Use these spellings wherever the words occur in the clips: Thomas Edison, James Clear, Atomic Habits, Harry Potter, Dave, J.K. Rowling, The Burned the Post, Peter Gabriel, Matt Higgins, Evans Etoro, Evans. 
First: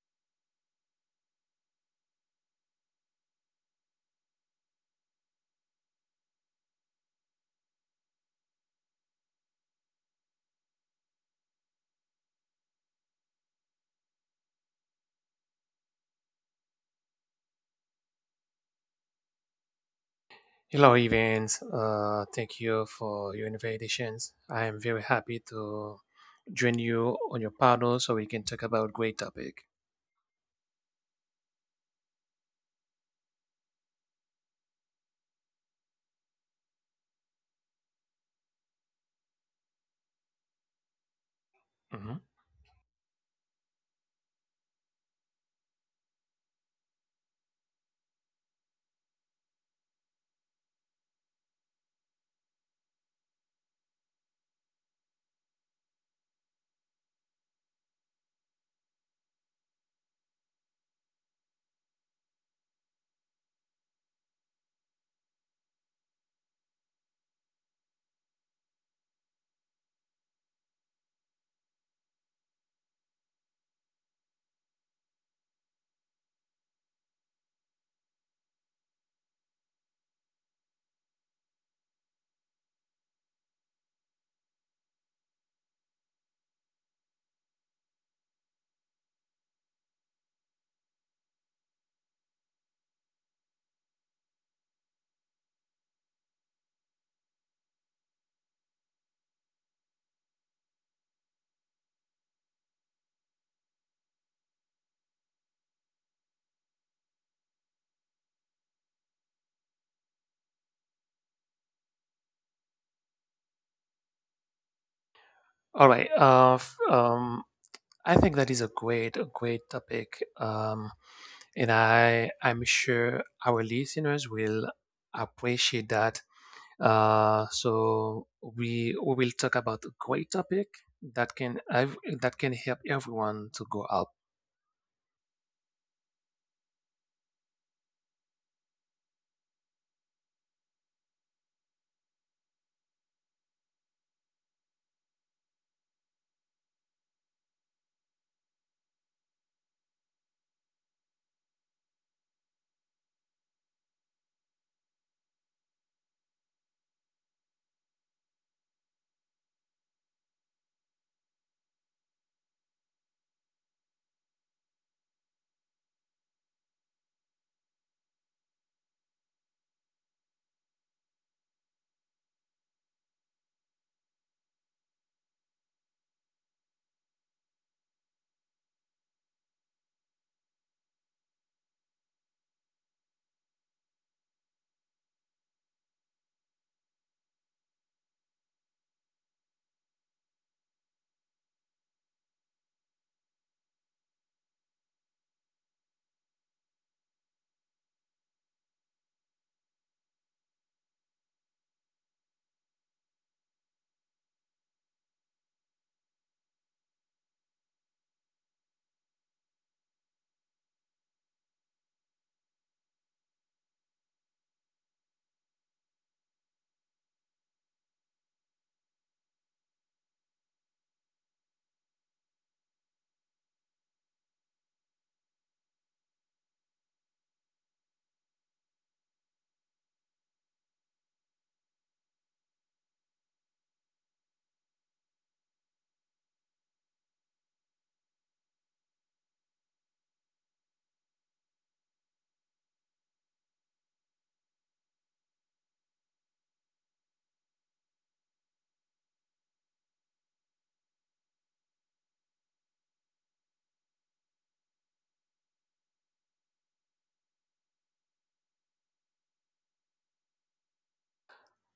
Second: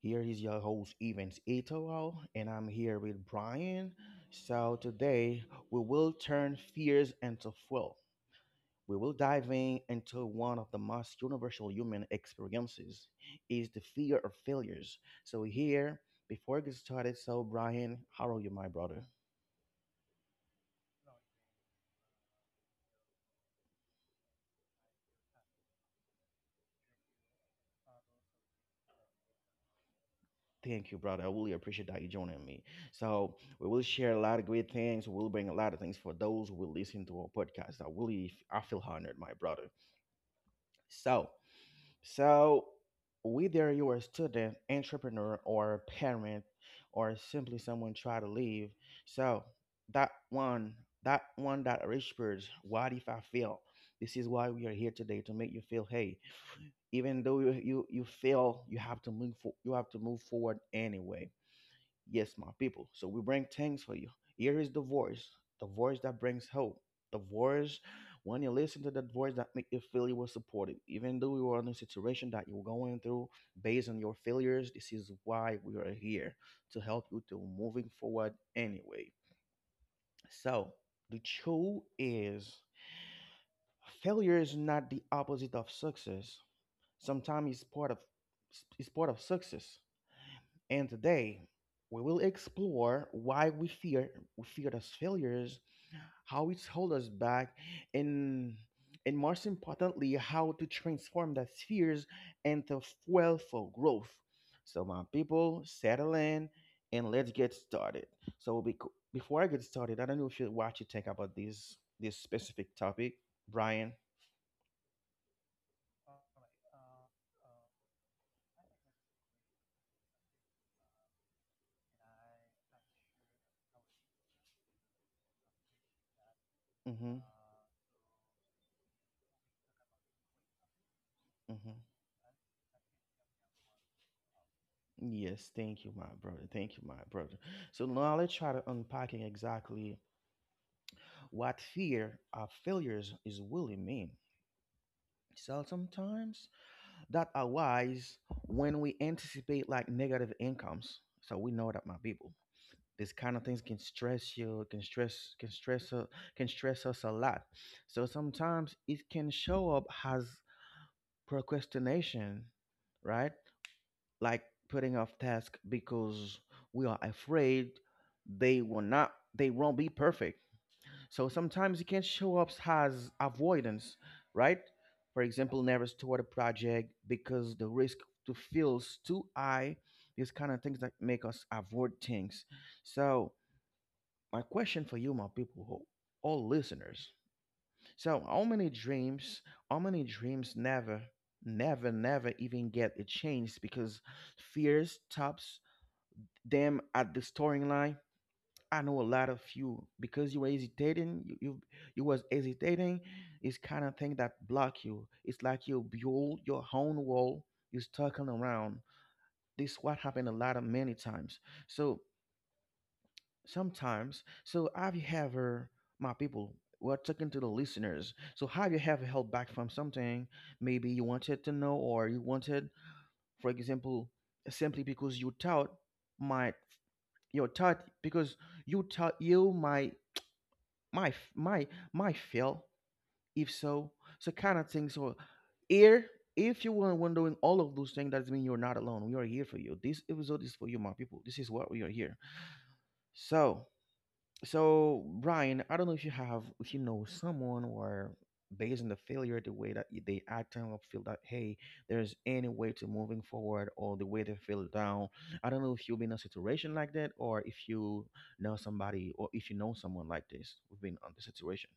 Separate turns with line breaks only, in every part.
Here is your host, Evans Etoro, and I'm here with Brian. So today we will turn fears into fuel. We will dive in into one of the most universal human experiences is the fear of failures. So here, before I get started, so Brian, how are you, my brother?
Hello, Evans. Thank you for your invitations. I am very happy to join you on your panel so we can talk about great topic.
Thank you, brother. I really appreciate that you joining me. So we will share a lot of great things. We'll bring a lot of things for those who will listen to our podcast. I really, I feel honored, my brother. So,
Mhm.
so whether you're a student, entrepreneur, or a parent, or simply someone try to leave, so that one, that one that whispers, "What if I fail?" This is why we are here today to make you feel, hey, even though you fail, you have to move forward anyway. Yes, my people. So we bring things for you. Here is the voice that brings hope, the voice when you listen to that voice that make you feel you were supported, even though you are in a situation that you're going through based on your failures. This is why we are here to help you to moving forward anyway. So the truth is, failure is not the opposite of success. Sometimes it's part of success. And today, we will explore why we fear those failures, how it holds us back, and and most importantly, how to transform those fears into fuel for growth. So, my people, settle in and let's get started. So, before I get started, I don't know if you what you think about this specific topic, Brian.
All right. I think that is a great topic. And I'm sure our listeners will appreciate that.
Mm-hmm.
So we will talk about a great topic that
Mm-hmm.
that can help everyone to go out.
Yes, thank you, my brother. Thank you, my brother. So now let's try to unpacking exactly what fear of failures is really mean. So sometimes that arise when we anticipate like negative incomes. So we know that, my people, this kind of things can stress you, can stress us a lot. So sometimes it can show up as procrastination, right? Like putting off tasks because we are afraid they will not, they won't be perfect. So sometimes you can show up as avoidance, right? For example, never start a project because the risk to feels too high. These kind of things that make us avoid things. So my question for you, my people, all listeners. So how many dreams, how many dreams never, never even get a chance because fear stops them at the storyline? I know a lot of you because you were hesitating. You was hesitating. It's kind of thing that block you. It's like you build your own wall. You circling around. This what happened a lot of many times. So sometimes, so have you ever, my people? We're talking to the listeners. So have you ever held back from something? Maybe you wanted to know, or you wanted, for example, simply because you thought might your thought because you thought you might, my my, my feel if so, so kind of thing. So here, if you were wondering all of those things, that means you're not alone. We are here for you. This episode is for you, my people. This is what we are here. So, so Brian, I don't know if you have, if you know someone or based on the failure, the way that they act and feel, that hey, there's any way to moving forward, or the way they feel down. I don't know if you've been in a situation like that, or if you know somebody, or if you know someone like this we've been on the situation.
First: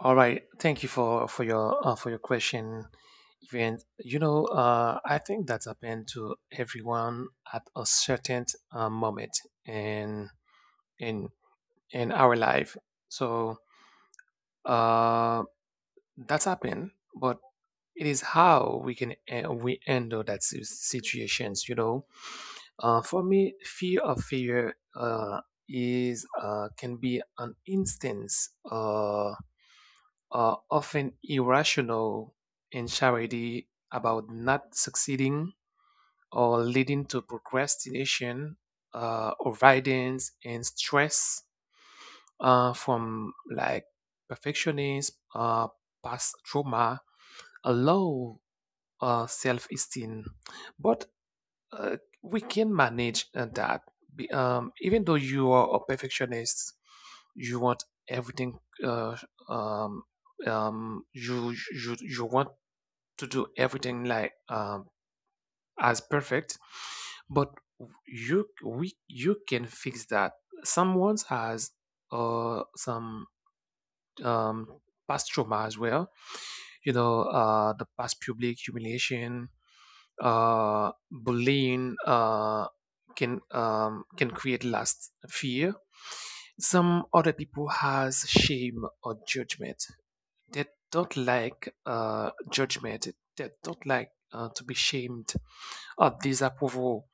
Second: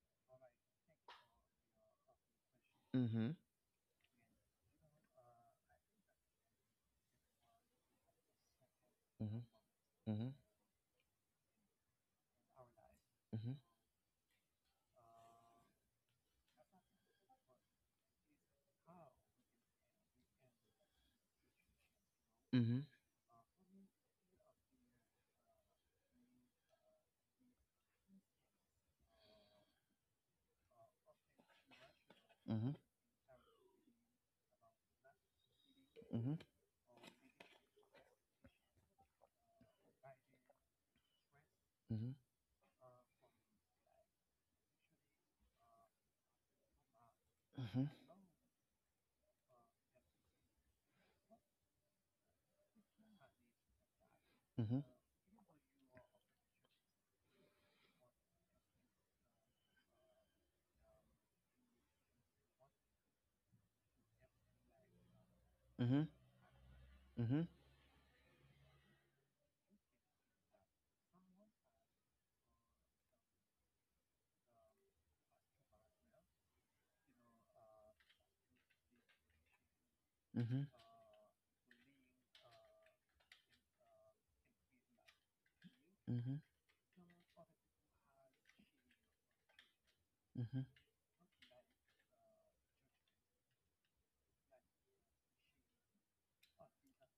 All right. Thank you for your for your question.
Mm-hmm.
Even you know, I think that happened to everyone at a certain
Mhm,
moment
mhm,
in in in our life.
mhm,
So uh, that's happened, but it is how we can we handle that situations. You know,
mhm,
for me, fear of fear is can be an instance. Often irrational
mhm,
anxiety about not succeeding
mhm,
or leading to procrastination, avoidance, and stress
mhm,
from like perfectionism, past trauma, a
mhm,
low self-esteem. But uh, we can manage that.
mhm,
Even though you are a perfectionist, you want everything. Uh, um, you want to do everything like
mhm,
as
mhm,
perfect, but you can fix that. Someone has some um, past trauma as well. You know, the past public humiliation,
mhm,
bullying can create last fear.
mhm,
Some other people has shame or judgment.
mhm,
They don't like judgment. They don't like to be shamed or disapproval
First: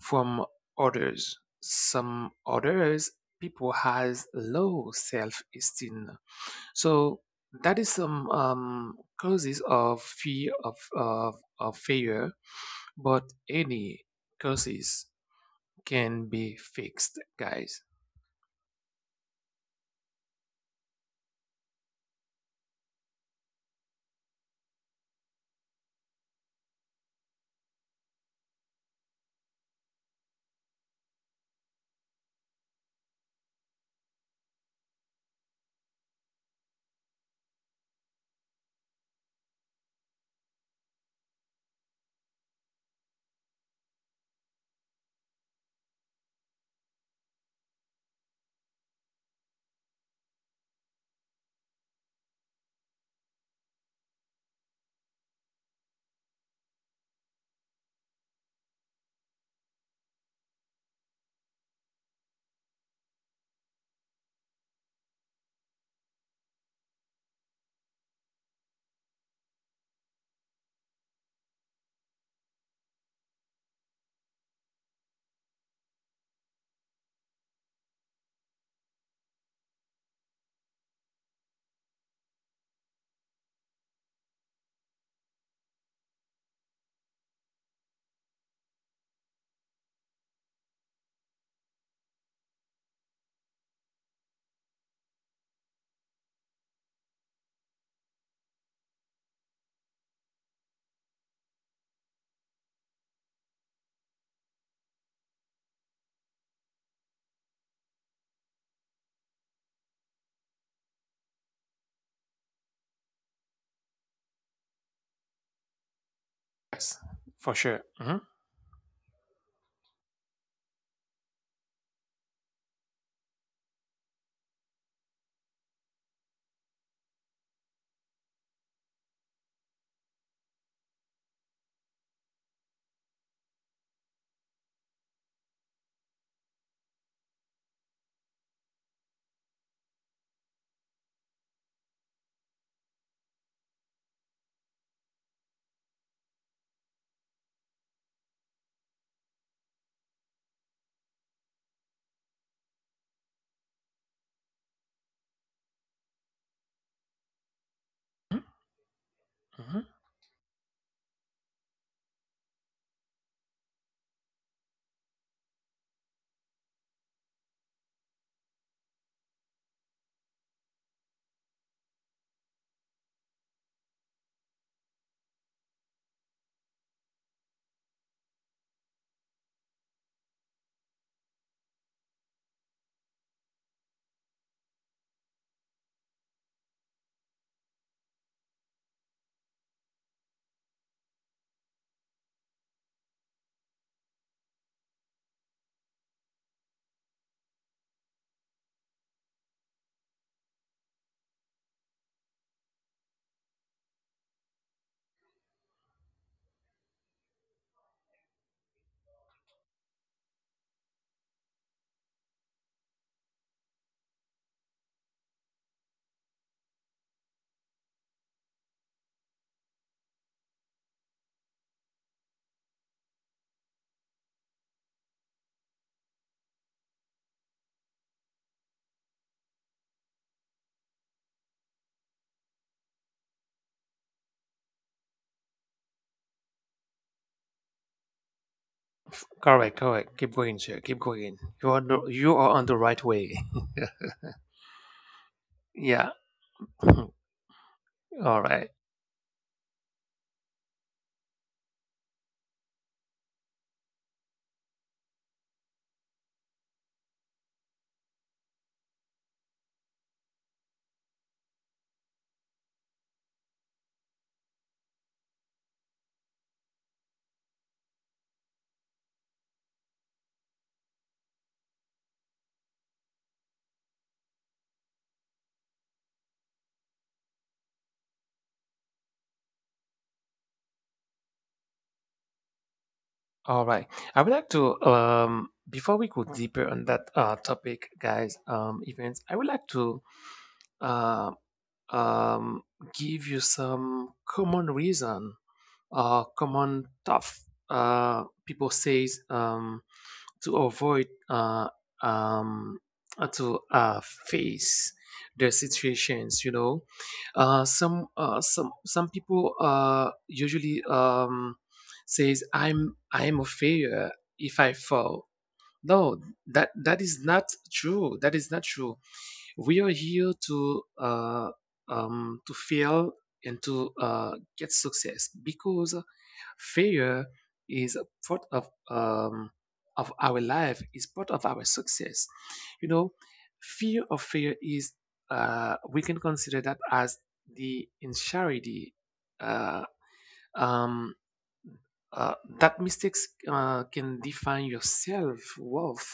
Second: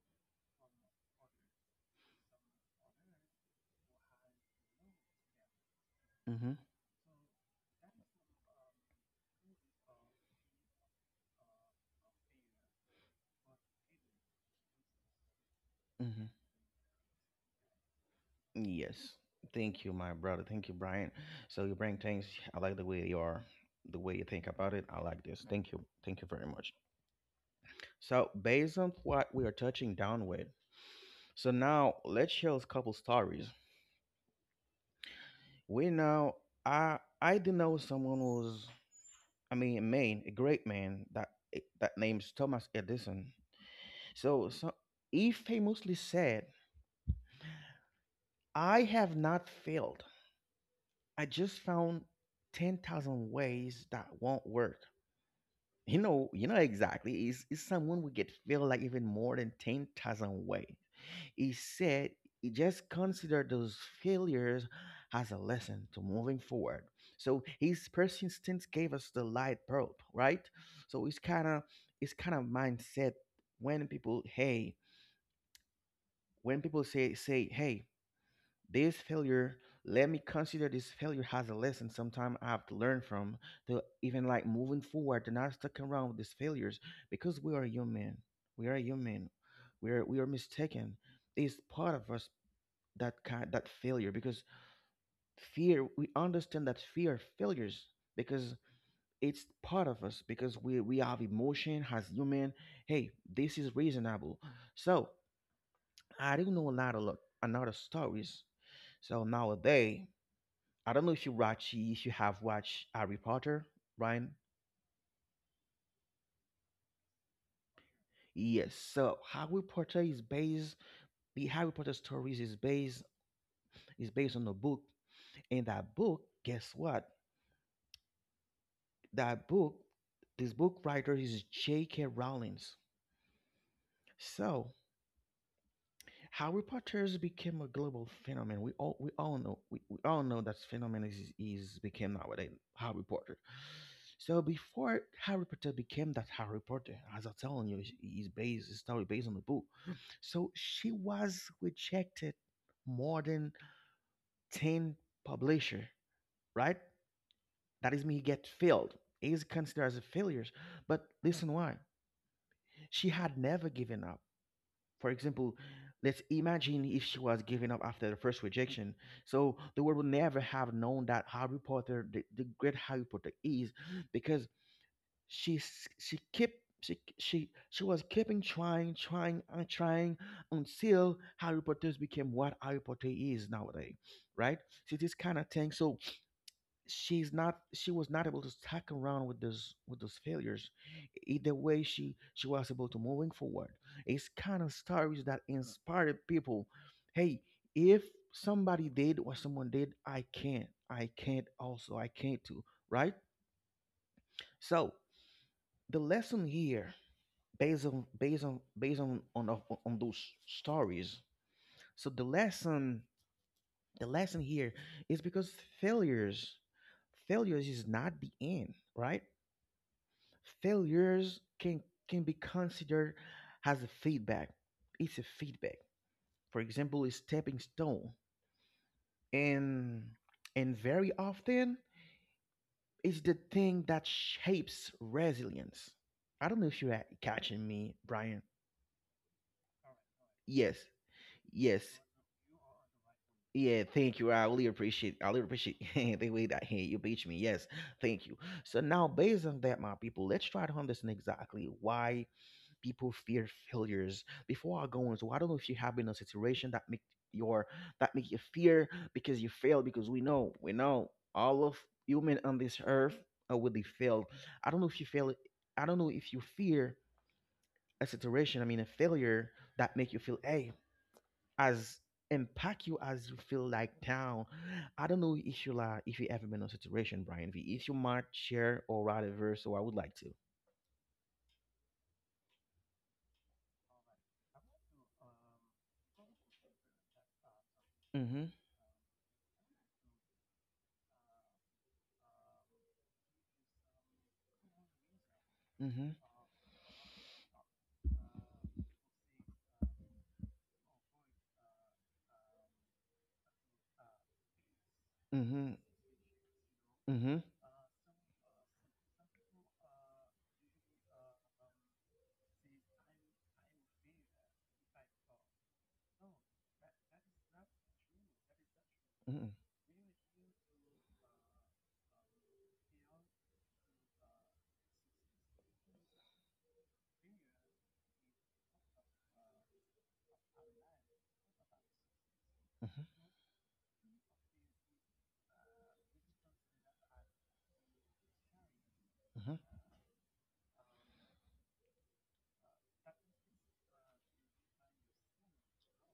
from others. Some others people has low self-esteem,
mhm,
so that is some causes of fear of failure, but any causes
mhm.
can be fixed, guys.
Yes. Thank you, my brother. Thank you, Brian. So you bring things. I like the way you are, the way you think about it. I like this. Thank you. Thank you very much. So based on what we are touching down with, so now let's share a couple stories. We know, I do know someone who's, I mean a man, a great man, that that name's Thomas Edison. So Eve famously said, "I have not failed. I just found 10,000 ways that won't work." You know exactly. Is someone would get failed like even more than 10,000 ways. He said he just considered those failures as a lesson to moving forward. So his persistence gave us the light bulb, right? So it's kind of mindset. When people, hey, when people say, hey, this failure, let me consider this failure as a lesson sometime I have to learn from, to even like moving forward to not stuck around with these failures, because we are human. We are human. We are mistaken. It's part of us, that kind, that failure, because fear we understand that fear failures, because it's part of us, because we have emotion as human. Hey, this is reasonable. So I do know a lot of, another stories. So nowadays, I don't know if you have watched Harry Potter, right?
Yes, for sure. hmm
Yes. So Harry Potter is based, the Harry Potter stories is based on a book. And that book, guess what? That book, this book writer is J.K. Rowling. So Harry Potter's became a global phenomenon. We all know, we all know, that phenomenon is became nowadays Harry Potter. So before Harry Potter became that Harry Potter, as I'm telling you, is based, his story based on the book. So she was rejected more than 10 publisher, right? That is me get failed. Is considered
hmm
as a failure. But listen why. She had never given up. For example, let's imagine if she was giving up after the first rejection. So the world would never have known that Harry Potter, the great Harry Potter, is, because she kept, she was keeping trying, trying and trying, until Harry Potter became what Harry Potter is nowadays, right? So this kind of thing. So she was not able to tack around with those failures. Either way, she was able to moving forward. It's kind of stories that inspired people, hey, if somebody did what someone did, I can't, I can't also, I can't too, right? So the lesson here, based on, on those stories, so the lesson, the lesson here is because failures, is not the end, right? Failures can, be considered as a feedback. It's a feedback, for example, a stepping stone, and, very often it's the thing that shapes resilience. I don't know if you're catching me, Brian.
Correct, correct. Keep going,
Yes.
sir. Keep going. You are
Yes.
you are on the right way.
Yeah. Thank you. I really appreciate
Yeah.
the way that, hey, you
All
beat me. Yes. Thank you.
right.
So now based on that, my people, let's try to understand exactly why people fear failures. Before I go on, so I don't know if you have been in a situation that make your, that make you fear because you failed. Because we know, all of human on this earth are would they failed. I don't know if you fail, I don't know if you fear a situation, I mean a failure, that make you feel hey, as impact you as you feel like down. I don't know if you like if you ever been in a situation, Brian, v if you might share or write a verse, so I would like to.
All right. I would like to before we go deeper on that topic, guys,
Mm-hmm.
events, I would like to um um, give you some common reason
Mm-hmm.
or common tough people says to avoid um, to face their
Mm-hmm.
situations, you know.
Mm-hmm.
Some some people usually says, I'm a failure if I fall. No, that that is not true. That is not true.
Mm-hmm.
We are here to fail and to get success, because failure is a part of our life. Is part of our success. You know, fear of failure is, we can consider that as the insanity.
Mhm.
Uh, um. Uh, that mistakes can define your self-worth,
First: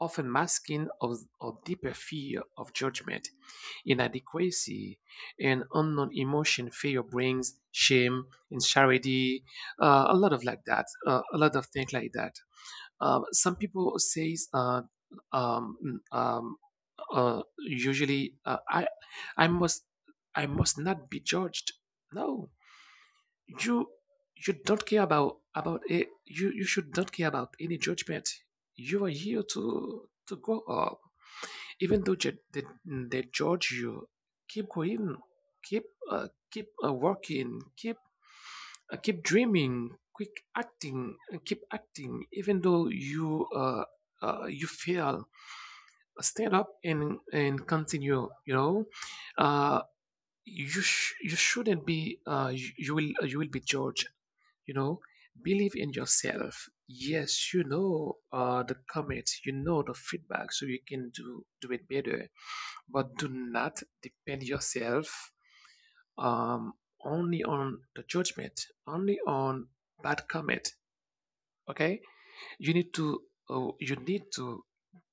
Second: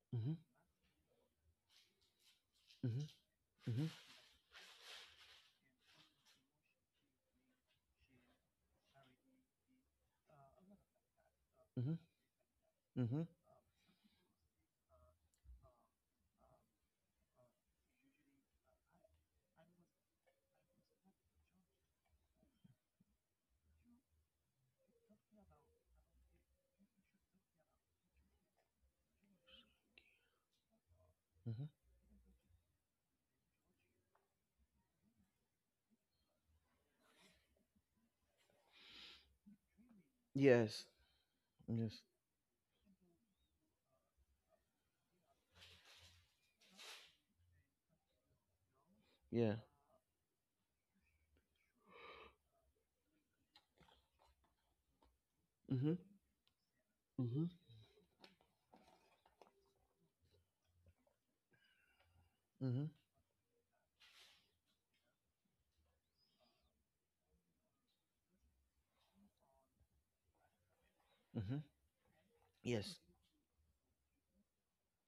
often
Mhm.
masking a deeper fear of
Mhm.
judgment,
Mhm.
inadequacy, and unknown emotion. Fear brings shame, insecurity, a lot of
Mhm.
things like that.
Mhm.
Some people says um, um, usually, I must, I must not be judged. No, you don't care about it. You should not care about any judgment. You are here to grow up.
Mhm.
Even though they judge you, keep going. keep Keep working, keep keep dreaming, keep
Yes.
acting, uh, keep
Yes.
acting even though you you fail. Stand up and continue, you know.
Yeah.
uh you shouldn't be you will, you will be judged, you know. Believe in
Mhm.
yourself,
Mhm.
yes, you know. The comments, you know, the feedback, so you can do it better,
Mhm.
but do not depend yourself um, only on the judgment, only on bad comment.
Mhm.
Okay, you need
Yes.
to you need to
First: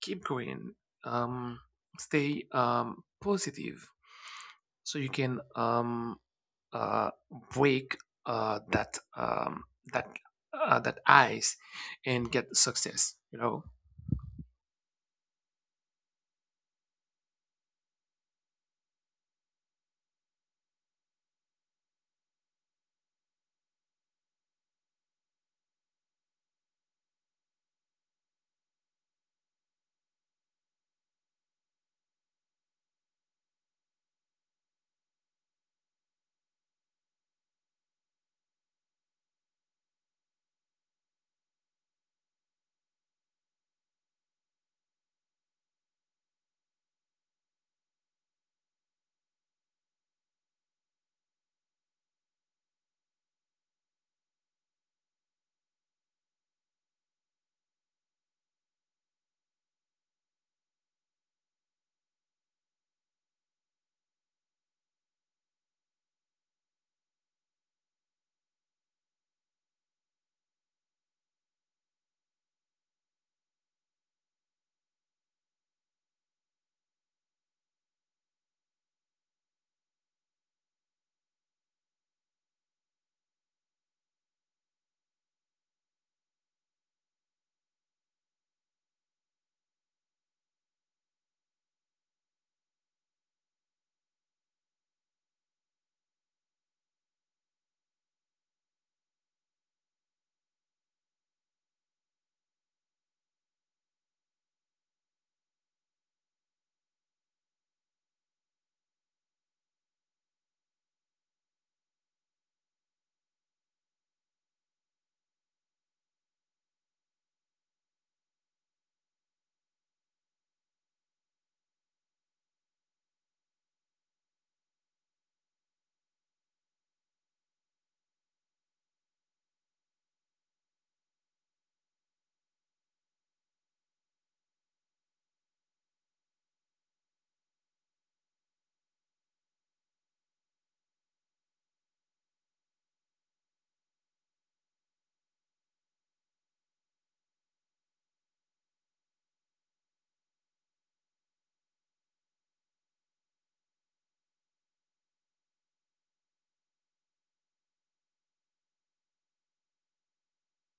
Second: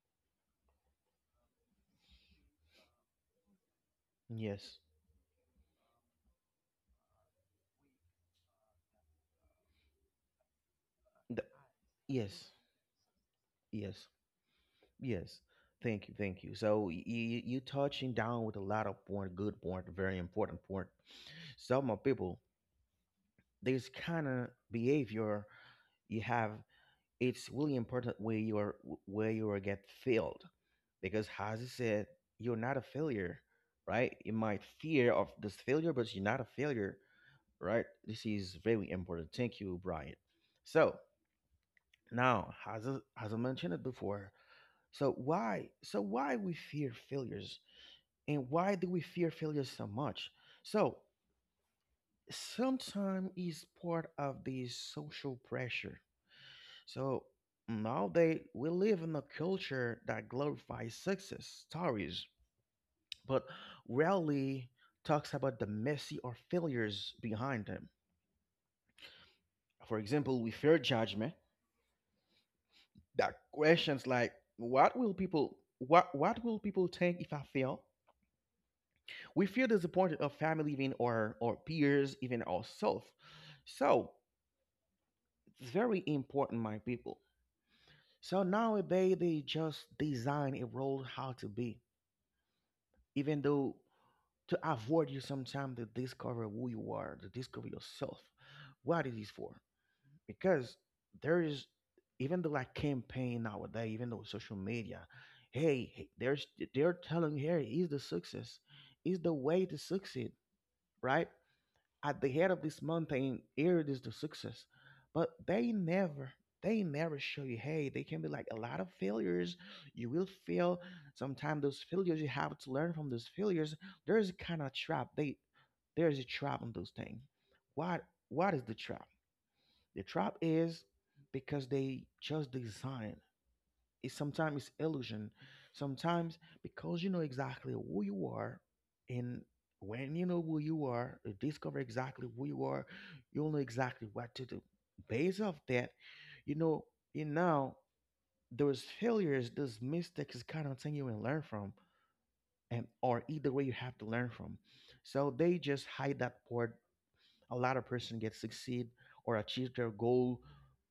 keep going, um, stay positive,
Yes.
so you can uh, break uh, that um, that that
The-
ice and
yes.
get success. You know.
Yes. Yes. Thank you. Thank you. So you, touching down with a lot of point, good point, very important point. Some of people, this kind of behavior you have, it's really important where you are, get failed. Because as you said, you're not a failure, right? You might fear of this failure, but you're not a failure, right? This is very important. Thank you, Brian. So now, as I, as I mentioned it before, so why we fear failures, and why do we fear failures so much. So sometimes is part of the social pressure. So nowadays we live in a culture that glorifies success stories, but rarely talks about the messy or failures behind them. For example, we fear judgment. That questions like, what will people, what will people think if I fail? We feel disappointed of family even, or peers, even ourselves. So it's very important, my people. So nowadays they just design a role how to be, even though to avoid you sometimes to discover who you are, to discover yourself. What it is for? Because there is, even though like campaign nowadays, even though social media, hey, there's they're telling, here is the success, is the way to succeed, right? At the head of this mountain, here it is the success, but they never. They never show you, hey, they can be like a lot of failures. You will fail. Sometimes those failures, you have to learn from those failures. There's a kind of trap. They There's a trap on those things. What what is the trap? The trap is because they just design. It's Sometimes it's illusion. Sometimes because you know exactly who you are, and when you know who you are, you discover exactly who you are, you'll know exactly what to do. Based off that, you know, you now those failures, those mistakes is kind of thing you can learn from, and or either way you have to learn from. So they just hide that part, a lot of person get succeed or achieve their goal,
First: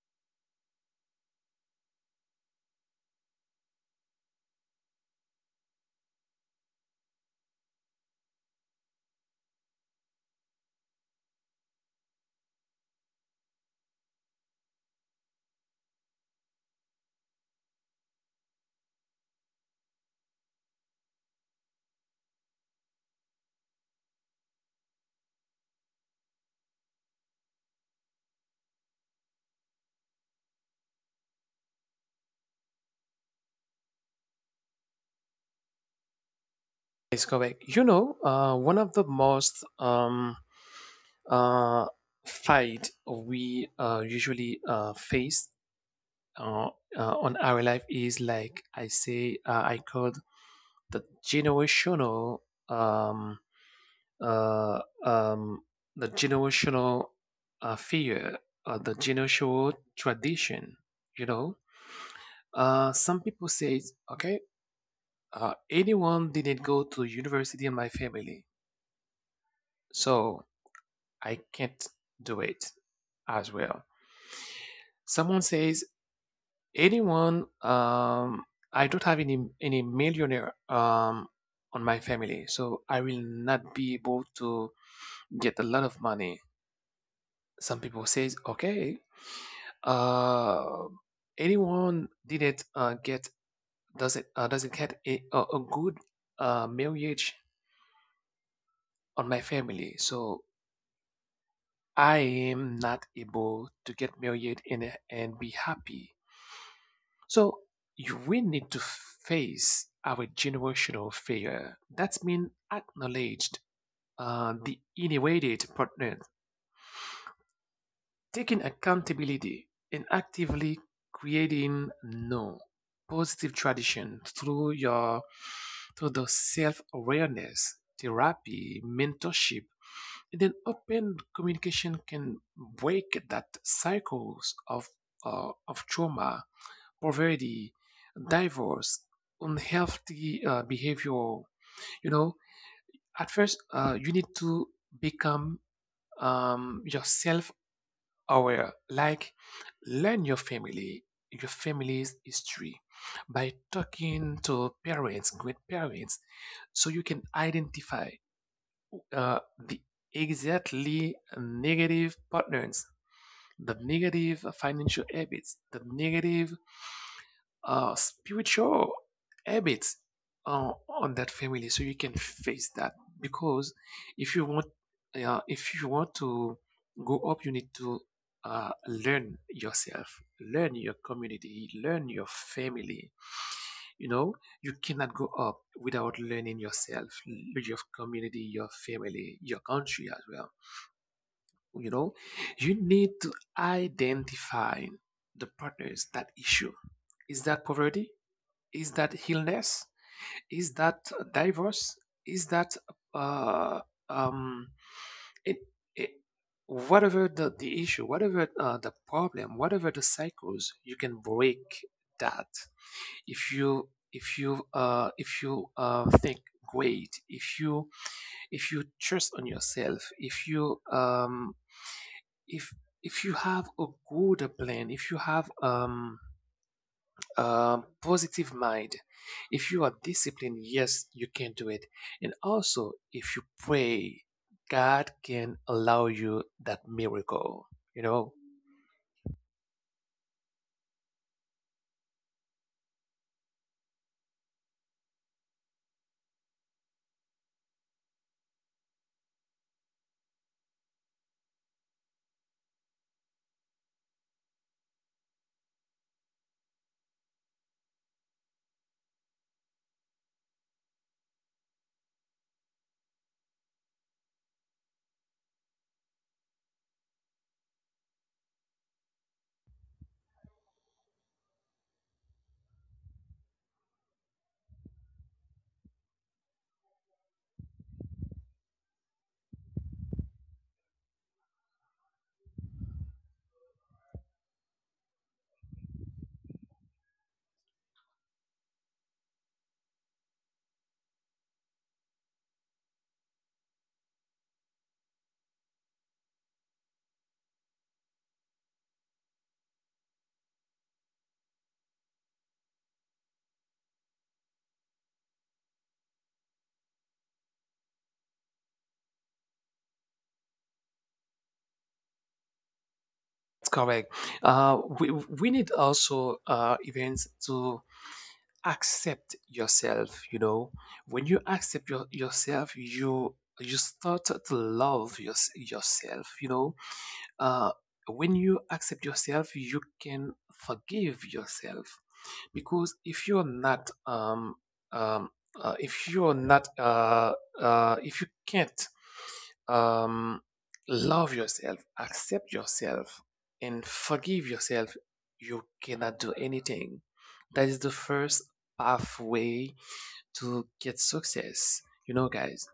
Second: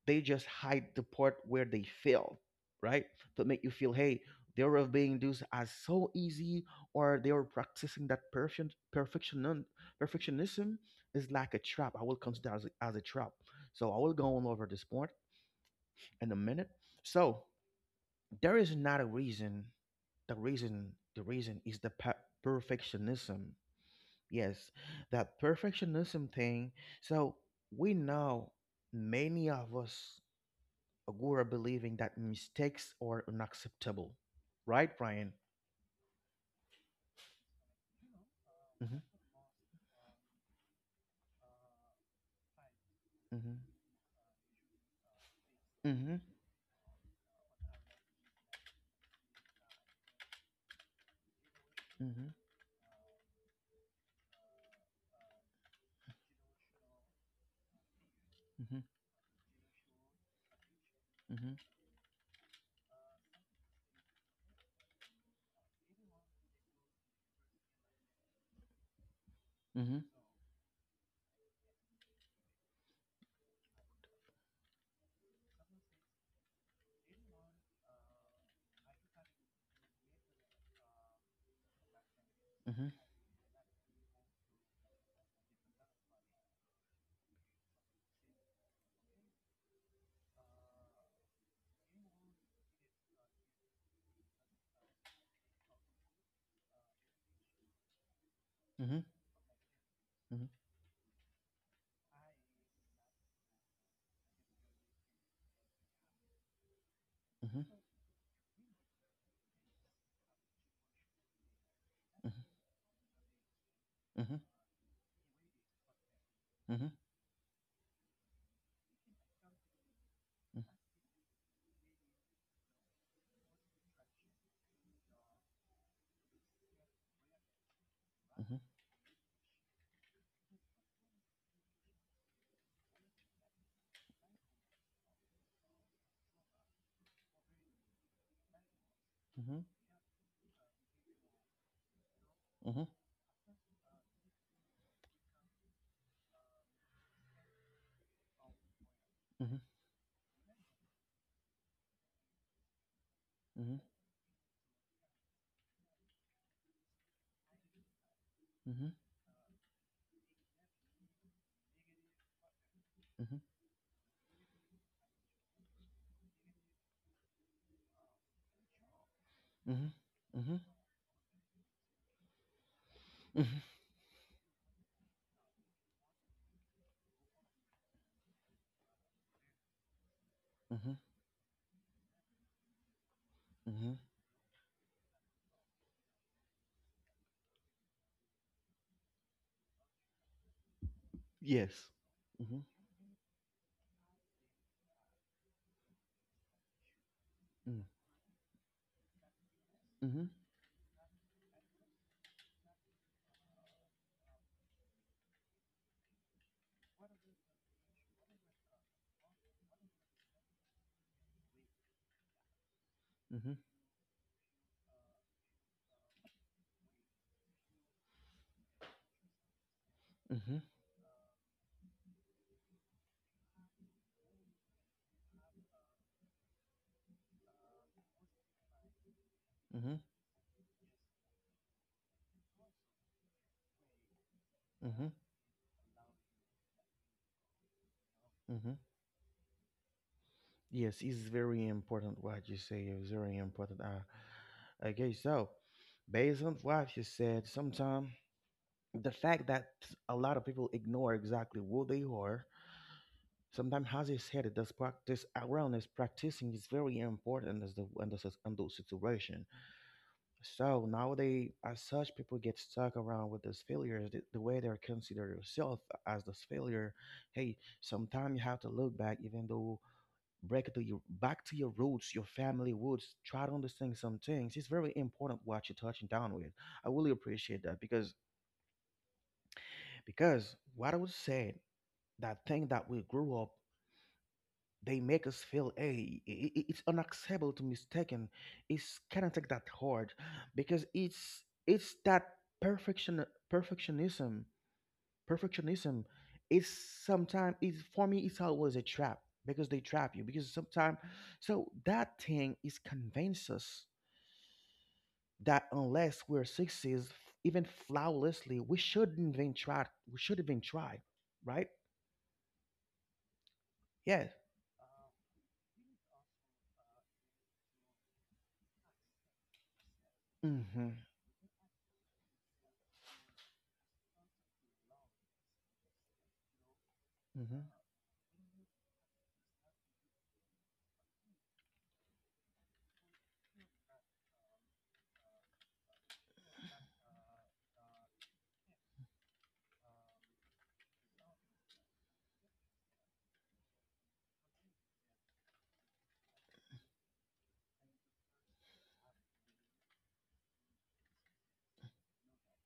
they just hide the part where they fail, right, to make you feel, hey, they were being this as so easy, or they were practicing that perfectionism. Is like a trap, I will consider as a trap. So I will go on over this point in a minute. So there is not a reason. The reason is the perfectionism. Yes, that perfectionism thing. So we know, many of us grew up believing that mistakes are unacceptable, right, Brian?
Yes, correct. You know, one of
Mhm,
the most uh, fight
mhm,
we usually face
mhm,
uh, on our life is, like I say, I called the
mhm,
generational, um, uh, um, the generational fear,
mhm,
the generational tradition. You know,
mhm,
some people say, okay, anyone didn't go to university in my family,
mhm, mhm,
so I can't do it as well. Someone says, anyone I don't have any millionaire on my family, so I
mhm,
will not be able to get a lot of money. Some people says, okay, uh anyone didn't get doesn't get a good marriage
mhm, mhm, mhm, mhm,
on my family, so I am not able to get married and be happy.
mhm,
So
mhm,
you will need to face our generational failure. That means acknowledged
mhm, mhm, mhm,
the innovated partner,
mhm,
taking accountability and
mhm,
actively creating no positive tradition through your through the self-awareness,
mhm,
therapy, mentorship, and then open communication can break that cycles of trauma, poverty, divorce,
mhm,
unhealthy behavior. You know, at first, you need to become yourself aware, like learn your family, your family's history by talking to parents, great parents, so you can identify uh, the exactly negative patterns, the negative financial habits, the negative spiritual habits
mhm, mhm,
on that family so you can face that, because if you want, to go up, you need to learn yourself, learn your community, learn your family.
mhm.
You know, you cannot go up without learning yourself, your community, your family, your country as well, you
Yes.
know. You
Mhm,
need to identify the partners. That issue, is that
mhm,
poverty? Is that illness?
mhm,
Is that divorce? Is that uh, um, it, it, whatever the issue, whatever the problem, whatever the cycles, you can break that if
mhm,
you think great, if you, trust on yourself,
mhm,
if if you have a good plan, if you have positive mind. If you are
mhm,
disciplined, yes, you can do it. And also, if you pray, God
mhm,
can allow you that miracle. You know,
mhm. Yes, it's very important what you say. It's very important. Okay, so based on what you said, sometimes the fact that a lot of people ignore exactly who they are, sometimes, as you said, it does practice awareness, practicing is very important as the, in those situation. So nowadays, as such, people get stuck around with those failures. The way they consider yourself as this failure, hey, sometimes you have to look back, even though, break to your back to your roots, your family roots. Try to understand some things. It's very important what you're touching down with. I really appreciate that, because what I was saying, that thing that we grew up, they make us feel, hey, it's unacceptable to mistaken. It's cannot take that hard because it's that perfectionism perfectionism is, sometimes it's, for me it's always a trap, because they trap you, because sometimes, so that thing is convinces us that unless we're sixes, even flawlessly, we shouldn't even try, we should even try, right?
that's correct.
Yes.
We need also events to accept yourself. You know,
Mm-hmm.
when you accept yourself, you start to love yourself. You know, uh, when you accept yourself you can forgive yourself, because if you're not um, if you're not if you can't um, love yourself, accept yourself and forgive yourself, you cannot do anything. That is the first pathway to get success, you know, guys.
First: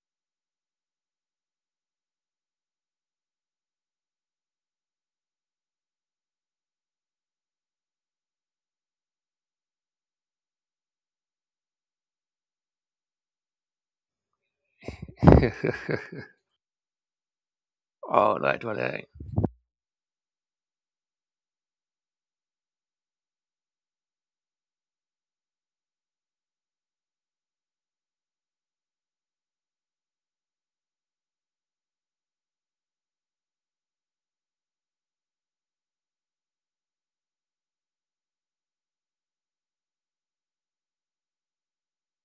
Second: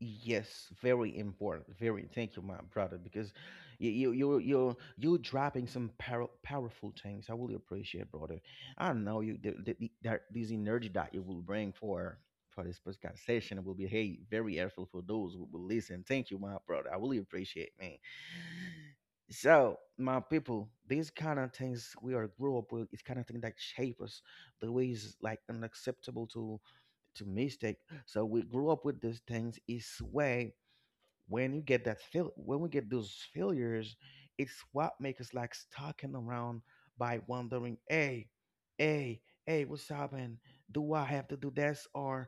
Yes, very important. Very. Thank you, my brother, because you dropping some powerful things. I really appreciate, brother. I know you, that this energy that you will bring for this podcast session will be, hey, very helpful for those who will listen. Thank you, my brother. I really appreciate, man.
All right, well,
So, my people, these kind of things we are grew up with, it's kind of thing that shape us the ways like unacceptable to mistake. So we grew up with these things. It's way when you get that fail, when we get those failures, it's what makes us like stalking around by wondering, hey, what's happening? Do I have to do this, or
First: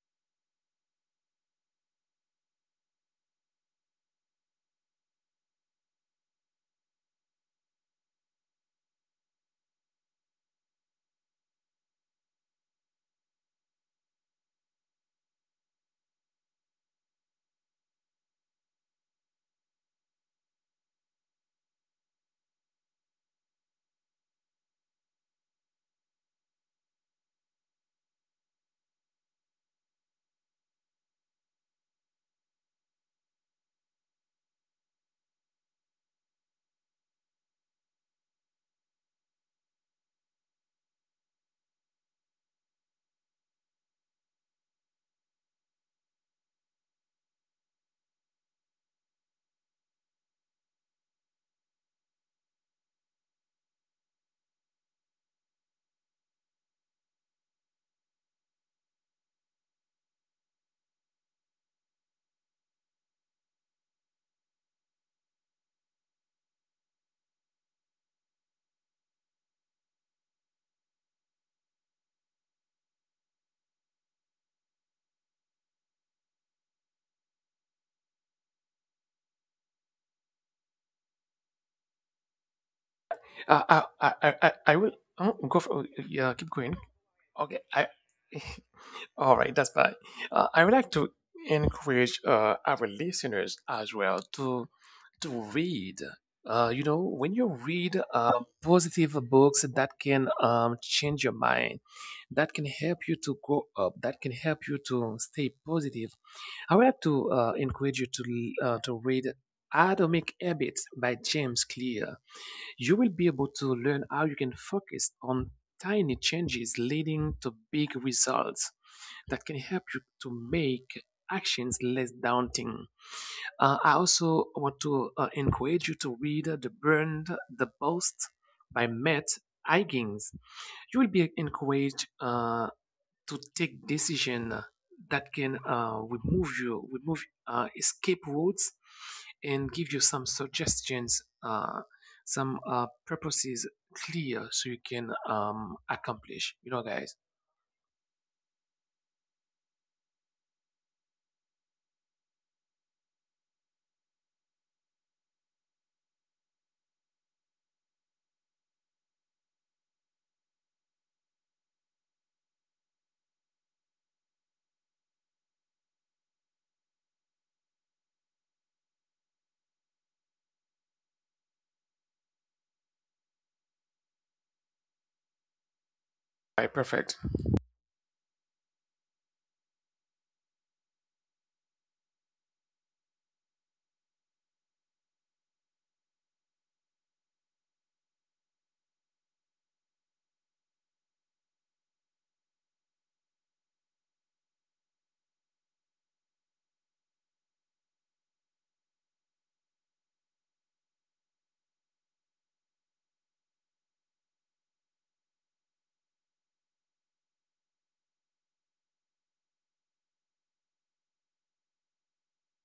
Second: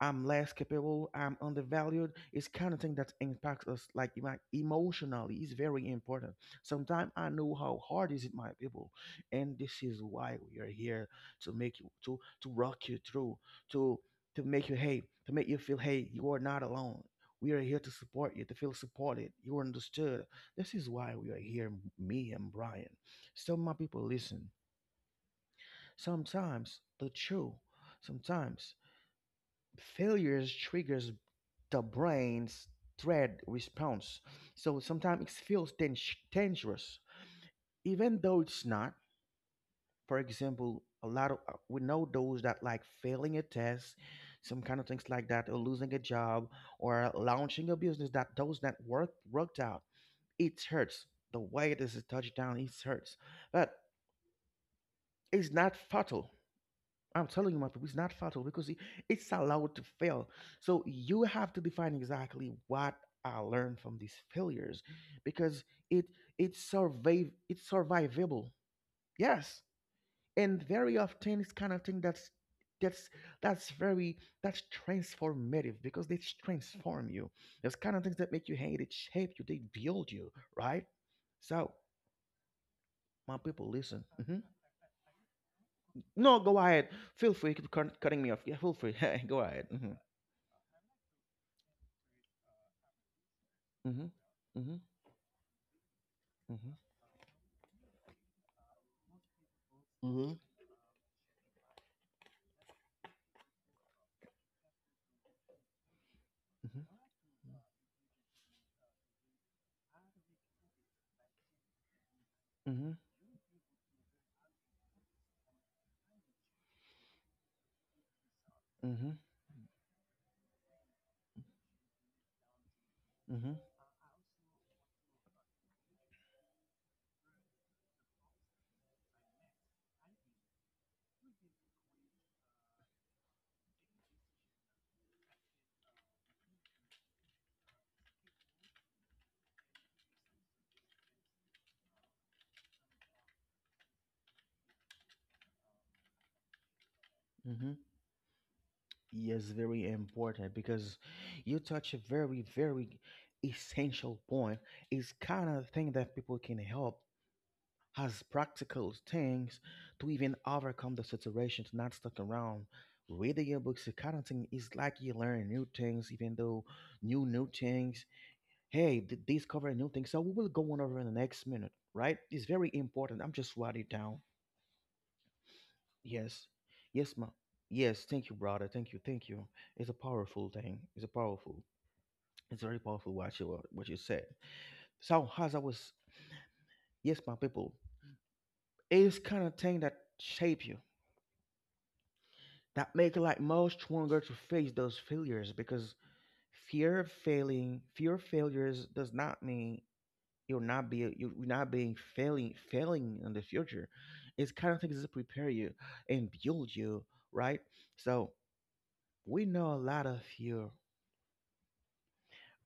I'm less capable, I'm undervalued. It's kind of thing that impacts us like emotionally. It's very important. Sometimes I know how hard is it, my people, and this is why we are here, to make you, to rock you through, to to make you, hey, to make you feel, hey, you are not alone. We are here to support you, to feel supported. You are understood. This is why we are here, me and Brian. So my people, listen. Sometimes the truth, sometimes failures triggers the brain's threat response. So sometimes it feels dangerous, even though it's not. For example, a lot of we know those that like failing a test, some kind of things like that, or losing a job, or launching a business that those that worked out. It hurts. The way this is touched down, it hurts, but it's not fatal. I'm telling you, my people, it's not fatal because it's allowed to fail. So you have to define exactly what I learned from these failures, because it it's survive it's survivable. Yes, and very often it's kind of thing that's that's very that's transformative because they transform you. There's kind of things that make you hate it, shape you, they build you, right? So my people, listen. Hmm.
I will oh, go for
No,
yeah.
go
Keep
ahead.
going.
Feel free. Keep
Okay. I
cutting me off. Yeah, feel free. Go
all right.
ahead.
That's
Mm-hmm.
fine. I would like to encourage our listeners as
Mhm.
well
Mhm.
to read.
Mhm.
You know, when you read positive books that can
Mm-hmm.
change your mind, that can help you to grow up, that can help you to stay positive. I would like
Mhm.
to encourage you to to read Atomic Habits by James Clear. You
Mhm.
will be able to learn how you can focus on tiny changes leading to big results
Mhm.
that can help you to make actions less daunting.
Mhm.
I also want to encourage you to read The Burned the Post by Matt Higgins. You will be encouraged to take decision that can remove you, remove escape routes, and give you some suggestions, some purposes clear so you can accomplish. You know, guys.
Mhm. Yes, very important because you touch a very, very essential point. It's kind of thing that people can help as practical things to even overcome the situation, to not stuck around. Reading your books, the kind of thing is like you learn new things, even though new things. Hey, discover new things. So we will go on over in the next minute, right? It's very important. I'm just writing it down. Yes.
All right,
Yes,
perfect.
ma. Yes, thank you, brother. Thank you, thank you. It's a powerful thing. It's a powerful. It's very powerful what you said. So as I was, yes, my people, it's kind of thing that shape you, that make you like more stronger to face those failures, because fear of failing, fear of failures does not mean you're not being failing in the future. It's kind of things that prepare you and build you, right? So we know a lot of fear,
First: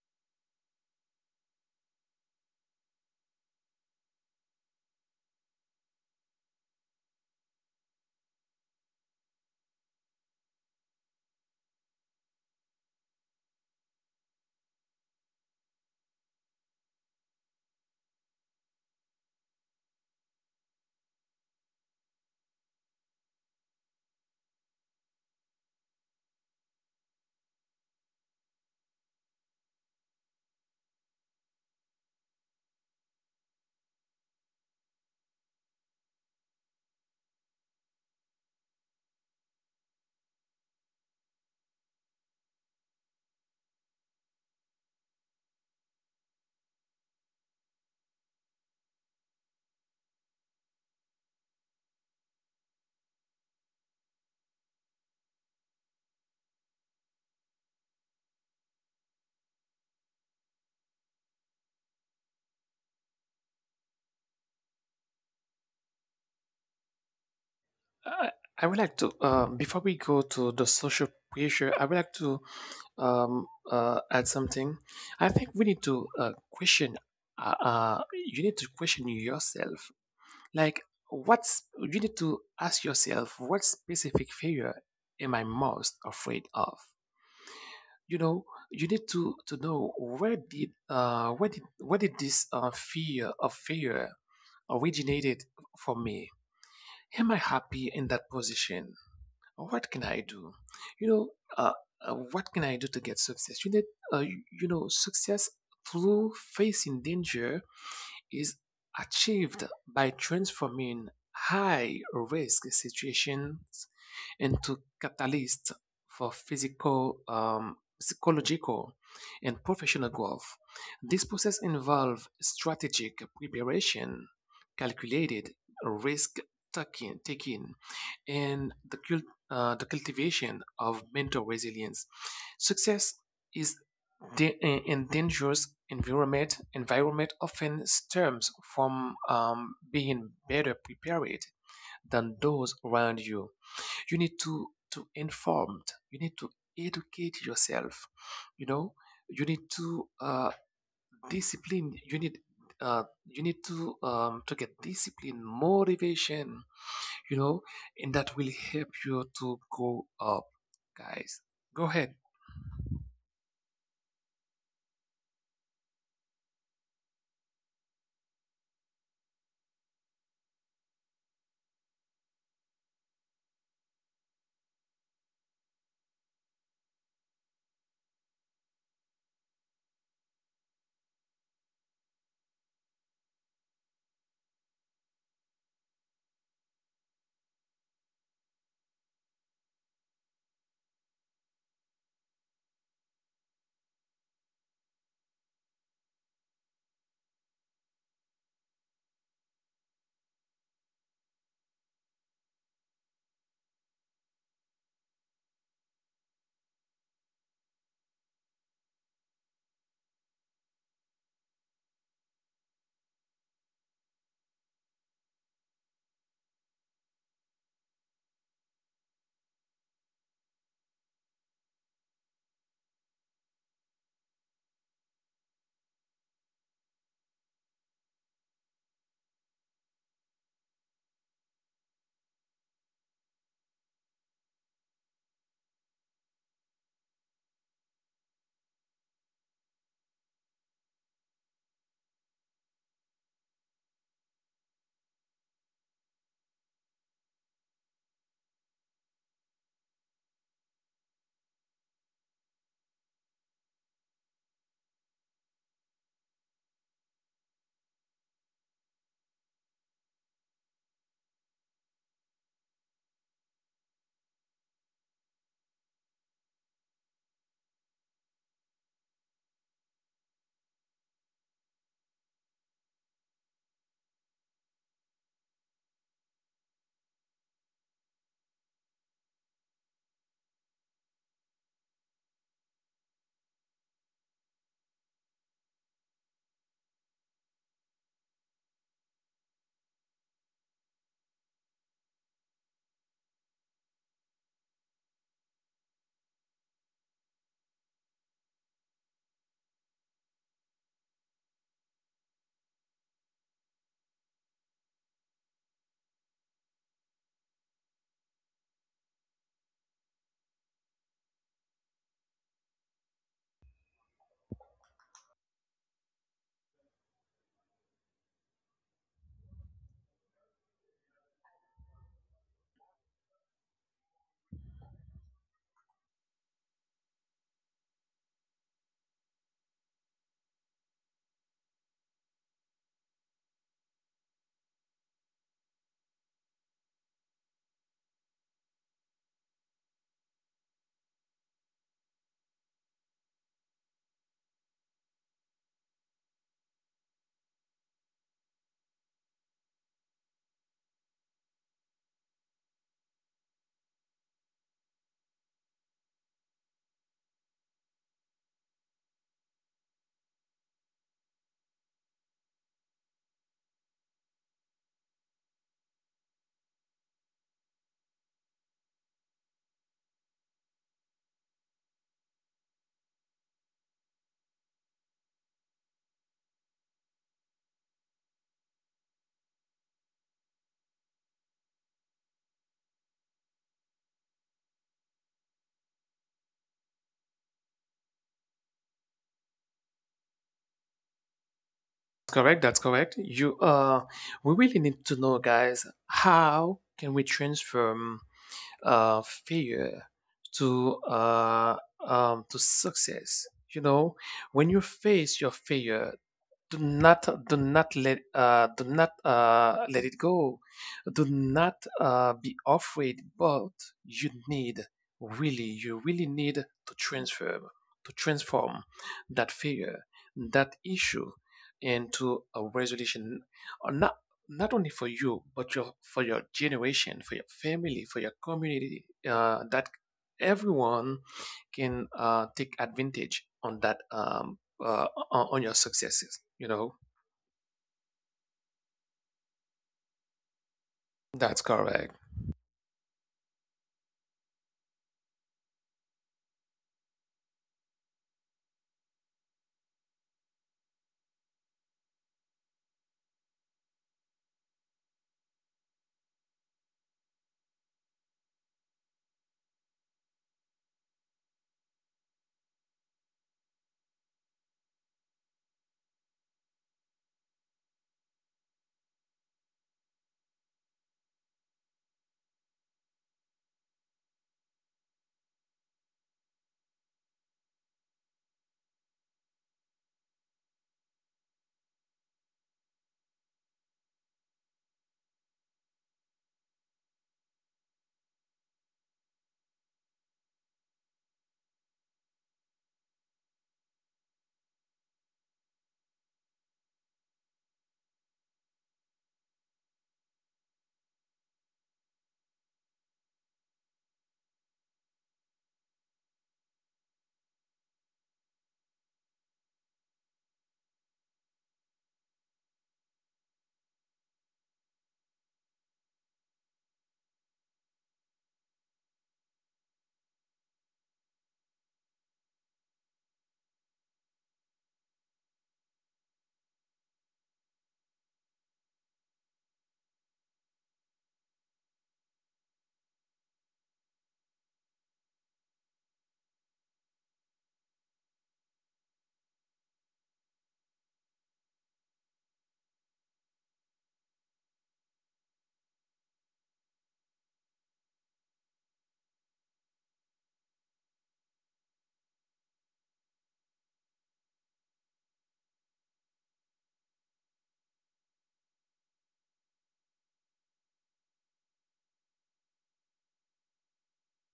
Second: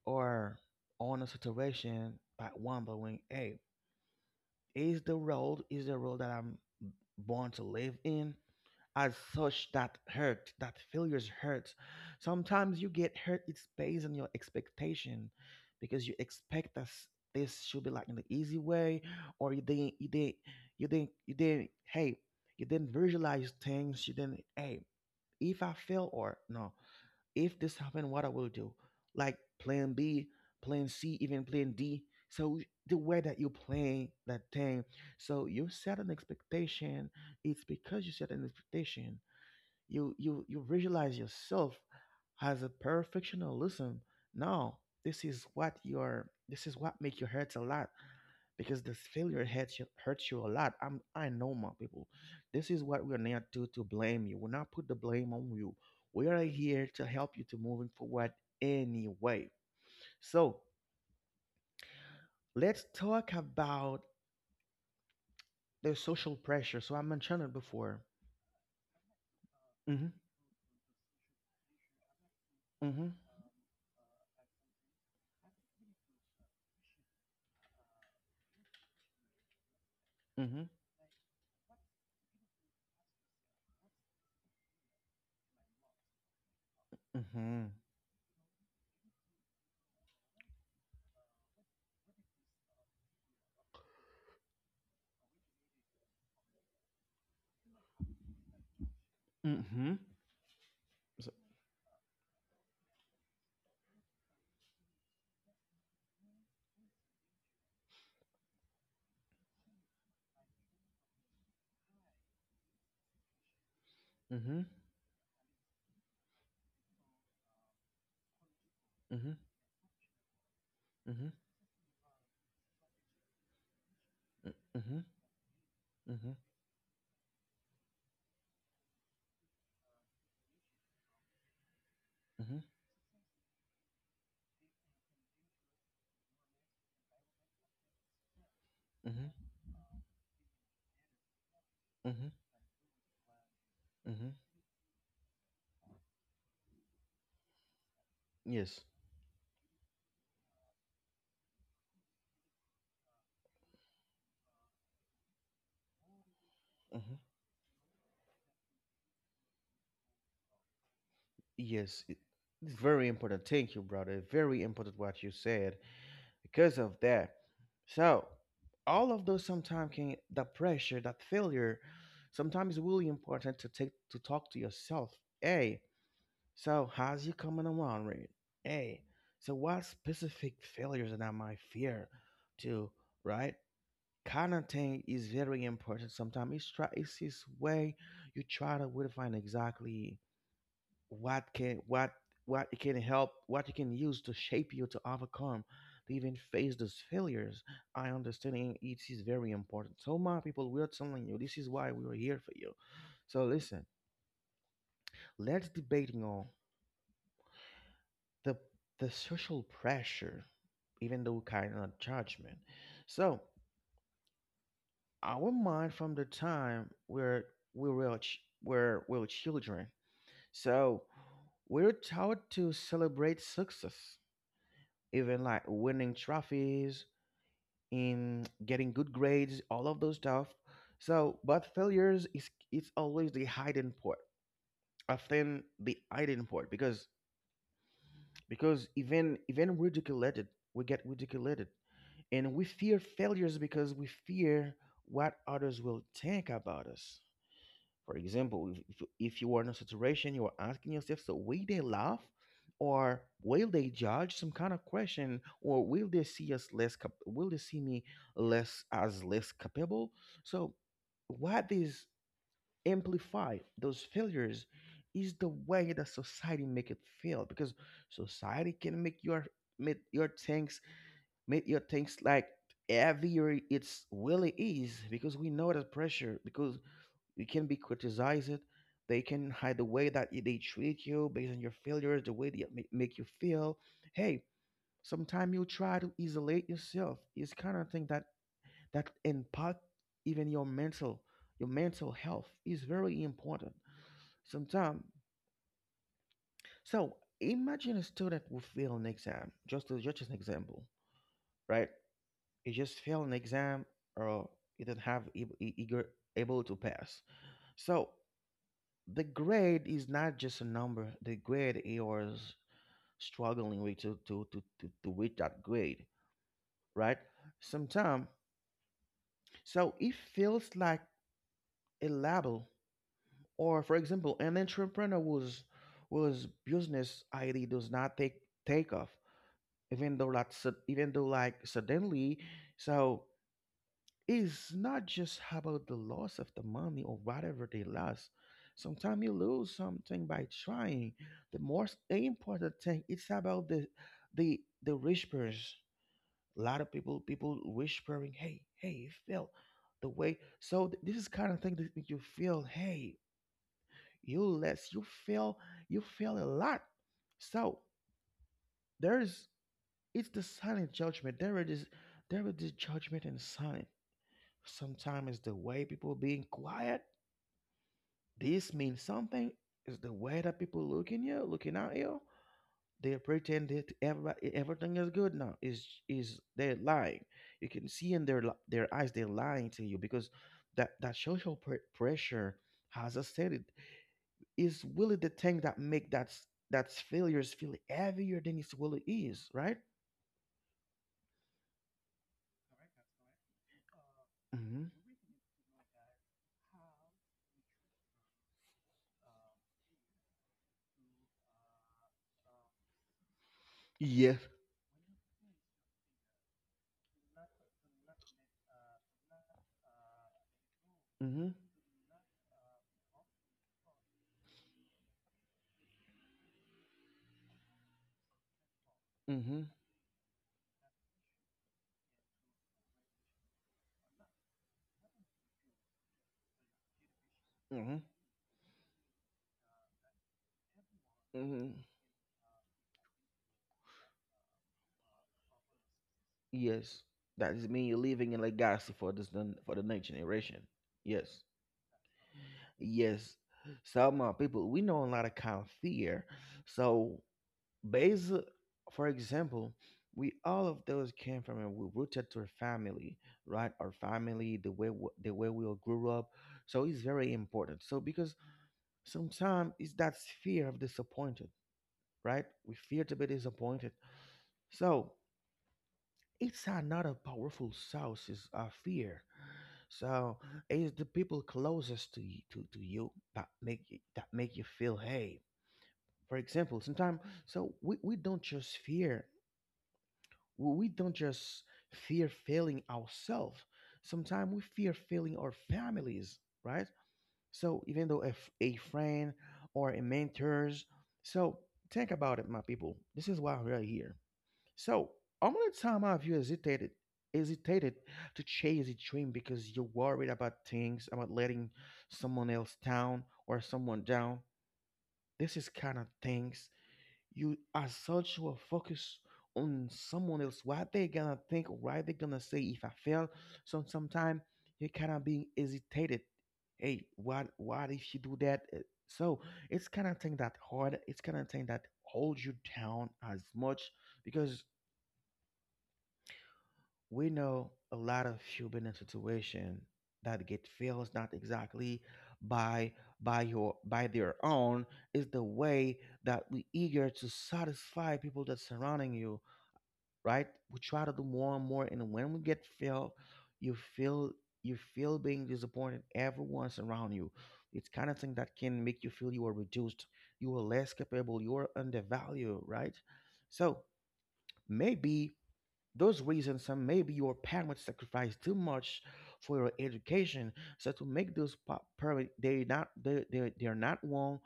or on a situation, by wondering, hey, is the road that I'm born to live in? As such, that hurt, that failures hurt. Sometimes you get hurt. It's based on your expectation, because you expect this should be like in the easy way, or you didn't. Hey, you didn't visualize things. You didn't. Hey, if I fail or no, if this happen, what I will do. Like plan B, plan C, even plan D. So the way that you plan that thing, so you set an expectation. It's because you set an expectation. You visualize yourself as a perfectionism. No, this is what your, this is what make your hurts a lot, because this failure hurts you a lot. I know my people. This is what we're not, to blame you. We're not put the blame on you. We are here to help you to moving forward, anyway. So let's talk about the social pressure. So I mentioned it before.
I, I would like to before we
Mhm.
go to the social pressure, I would like to
Mhm.
add something. I think we need to question. Uh, uh, you need to question yourself.
Mhm.
Like, what's you need to ask yourself, what specific failure am I most afraid of?
Mhm.
You know, you need to know where did where did this fear of failure originated for me? Am I happy in that position? Oh, what
Mhm.
can I do? You
So,
know, uh, what can I do to get success? You need, you you know, success through facing danger is achieved by transforming high risk situations
mhm.
into catalysts for physical, psychological,
Mhm.
and professional growth. This
Mhm.
process involves strategic preparation,
Mhm. Mhm.
calculated taking and the cultivation of mental resilience.
Mhm.
Success is in dangerous environment. Environment often stems from
Mhm.
being better prepared
Mhm.
than those around you. You
Mhm.
need to informed. You need to educate yourself. You
Yes.
know. You need to discipline. Uh, you need to get discipline, motivation,
Mm-hmm.
you know, and that will help you to go up, guys. Go
Yes,
ahead.
it's very important. Thank you, brother. Very important what you said because of that. So, all of those sometimes can, that pressure, that failure, sometimes really important to take to talk to yourself. Hey, so how's you coming along, right? Hey, so what specific failures that I might fear to, right? Kind of thing is very important. Sometimes it's this way, you try to define exactly what can what it can help, what you can use to shape you, to overcome, to even face those failures. I understanding it is very important. So my people, we are telling you, this is why we are here for you. So listen, let's debating on the the social pressure, even though kind of judgment. So our mind, from the time where where we were children, so we're taught to celebrate success, even like winning trophies in getting good grades, all of those stuff. So but failures is, it's always the hidden part, often the hidden part, because even even ridiculed we get ridiculed, and we fear failures because we fear what others will think about us. For example, if you are in a situation, you are asking yourself, so will they laugh, or will they judge, some kind of question, or will they see me less, as less capable? So what is amplify those failures is the way that society make it feel, because society can make your, make your things make your things like heavier. It's really is, because we know that pressure, because you can be criticized. They can hide the way that they treat you based on your failures, the way they make you feel. Hey, sometimes you try to isolate yourself. It's kind of thing that impact even your mental health is very important. Sometimes, so imagine a student who fail an exam. Just as an example, right? He just failed an exam or he didn't have eager able to pass. So the grade is not just a number. The grade you is struggling with to reach that grade, right? Sometimes, so it feels like a label. Or for example, an entrepreneur whose business idea does not take off, even though like suddenly, so it's not just about the loss of the money or whatever they lost. Sometimes you lose something by trying. The most important thing it's about the whispers. A lot of people whispering, "Hey, you feel the way." So this is kind of thing that make you feel, "Hey, you less, you feel a lot." So there's it's the silent judgment. There it is, judgment and silent. Sometimes it's the way people being quiet. This means something. Is the way that people looking at you. They pretend that everything is good now. Is they're lying? You can see in their their eyes they're lying to you because that social pressure, as I said, it is really the thing that make that failures feel heavier than it really is, right?
Correct. That's correct. You we really
Mm-hmm.
need to know, guys, how can we transform uh failure to uh to success? You know,
Yes.
when you face your failure, do not let do not let it go. Do
Mm-hmm.
not be afraid, but you need, really you really need, to transform that
Mm-hmm.
fear, that issue, into a resolution. Not not only for you but your for your generation, for your
Mm-hmm.
family, for your community, that everyone
Mm-hmm.
can take advantage on that on your successes, you know.
Yes. That is mean you're living in legacy for the next generation. Yes.
That's correct.
Yes, some people we know a lot of kind of fear. So, based, for example, we all of those came from and we rooted to our family, right? Our family, the way we all grew up. So it's very important. So because sometimes it's that fear of disappointed, right? We fear to be disappointed. So it's another powerful source is fear. So it's the people closest to you that that make you feel hey. For example, sometimes so we don't just fear, we don't just fear failing ourselves. Sometimes we fear failing our families, right? So even though if a friend or a mentors, so think about it, my people. This is why we're here. So, how many times have you hesitated to chase a dream because you're worried about things, about letting someone else down or someone down? This is kind of things you, as such, will focus on someone else, what they gonna think, what they gonna say if I fail. So sometimes you kind of being hesitated. Hey, what if you do that? So it's kind of thing that hard. It's kind of thing that holds you down as much because we know a lot of human situation that get feels not exactly by by your by their own. Is the way that we eager to satisfy people that surrounding you, right? We try to do more and more, and when we get fail, you feel you feel being disappointed everyone's around you. It's kind of thing that can make you feel you are reduced, you are less capable, you are undervalued, right? So maybe those reasons are maybe your parents sacrificed too much for your education. So to make those parents, they're not wrong.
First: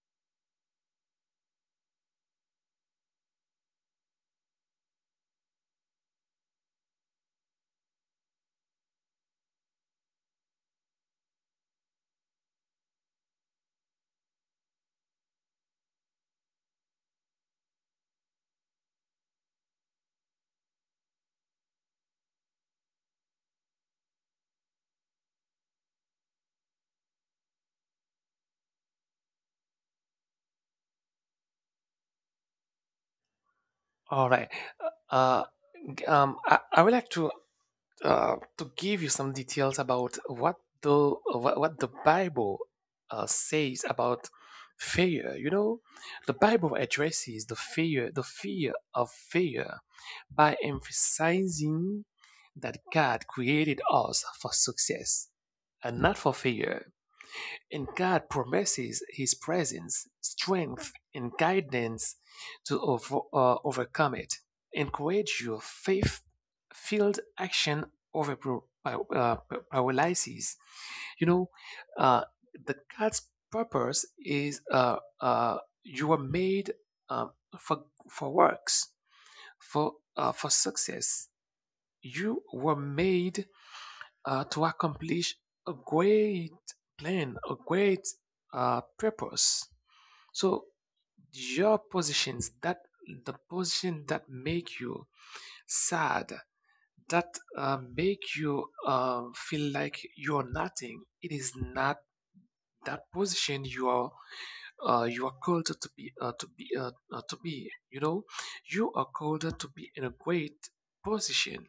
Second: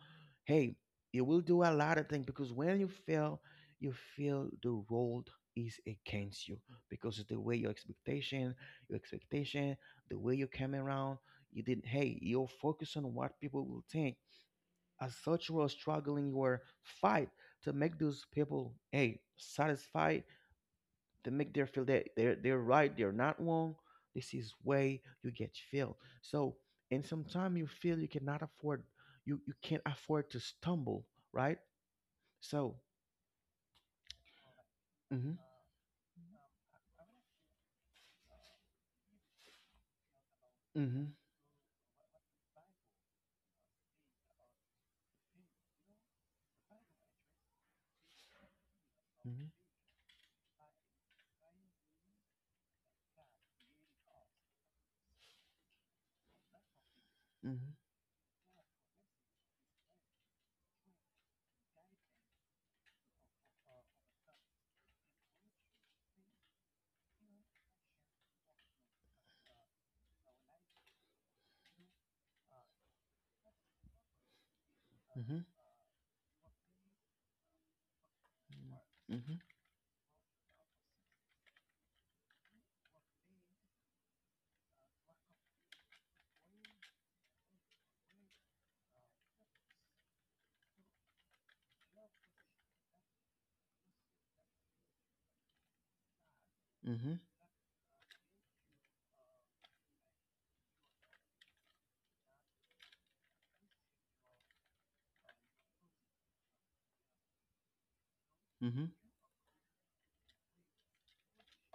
Hey, you will do a lot of things because when you fail, you feel the world is against you because of the way your expectation, the way you came around. You didn't. Hey, you're focused on what people will think. As such, you are struggling your fight to make those people hey satisfied, they make them feel that they're right, they're not wrong. This is way you get feel. So and sometimes you feel you can't afford to stumble, right? So
All right.
mm-hmm,
uh, I, would like to give you some details about
mm-hmm,
what the Bible says about fear. You know, the Bible addresses the fear of
mm-hmm,
fear by emphasizing that God created us for success and not for fear.
mm-hmm,
And God promises His presence, strength, and guidance to overcome it. Encourage your faith filled action over paralysis. You know, uh, the God's purpose is, you are made, uh, for, for works,
mm-hmm,
for success. You were made to accomplish a great plan, a great, purpose. So your positions that the position that make you sad,
mm-hmm,
that make you feel like you're nothing, it is not that position you are, you are called to be, to be. You know,
mm-hmm,
you are called to be in a great position.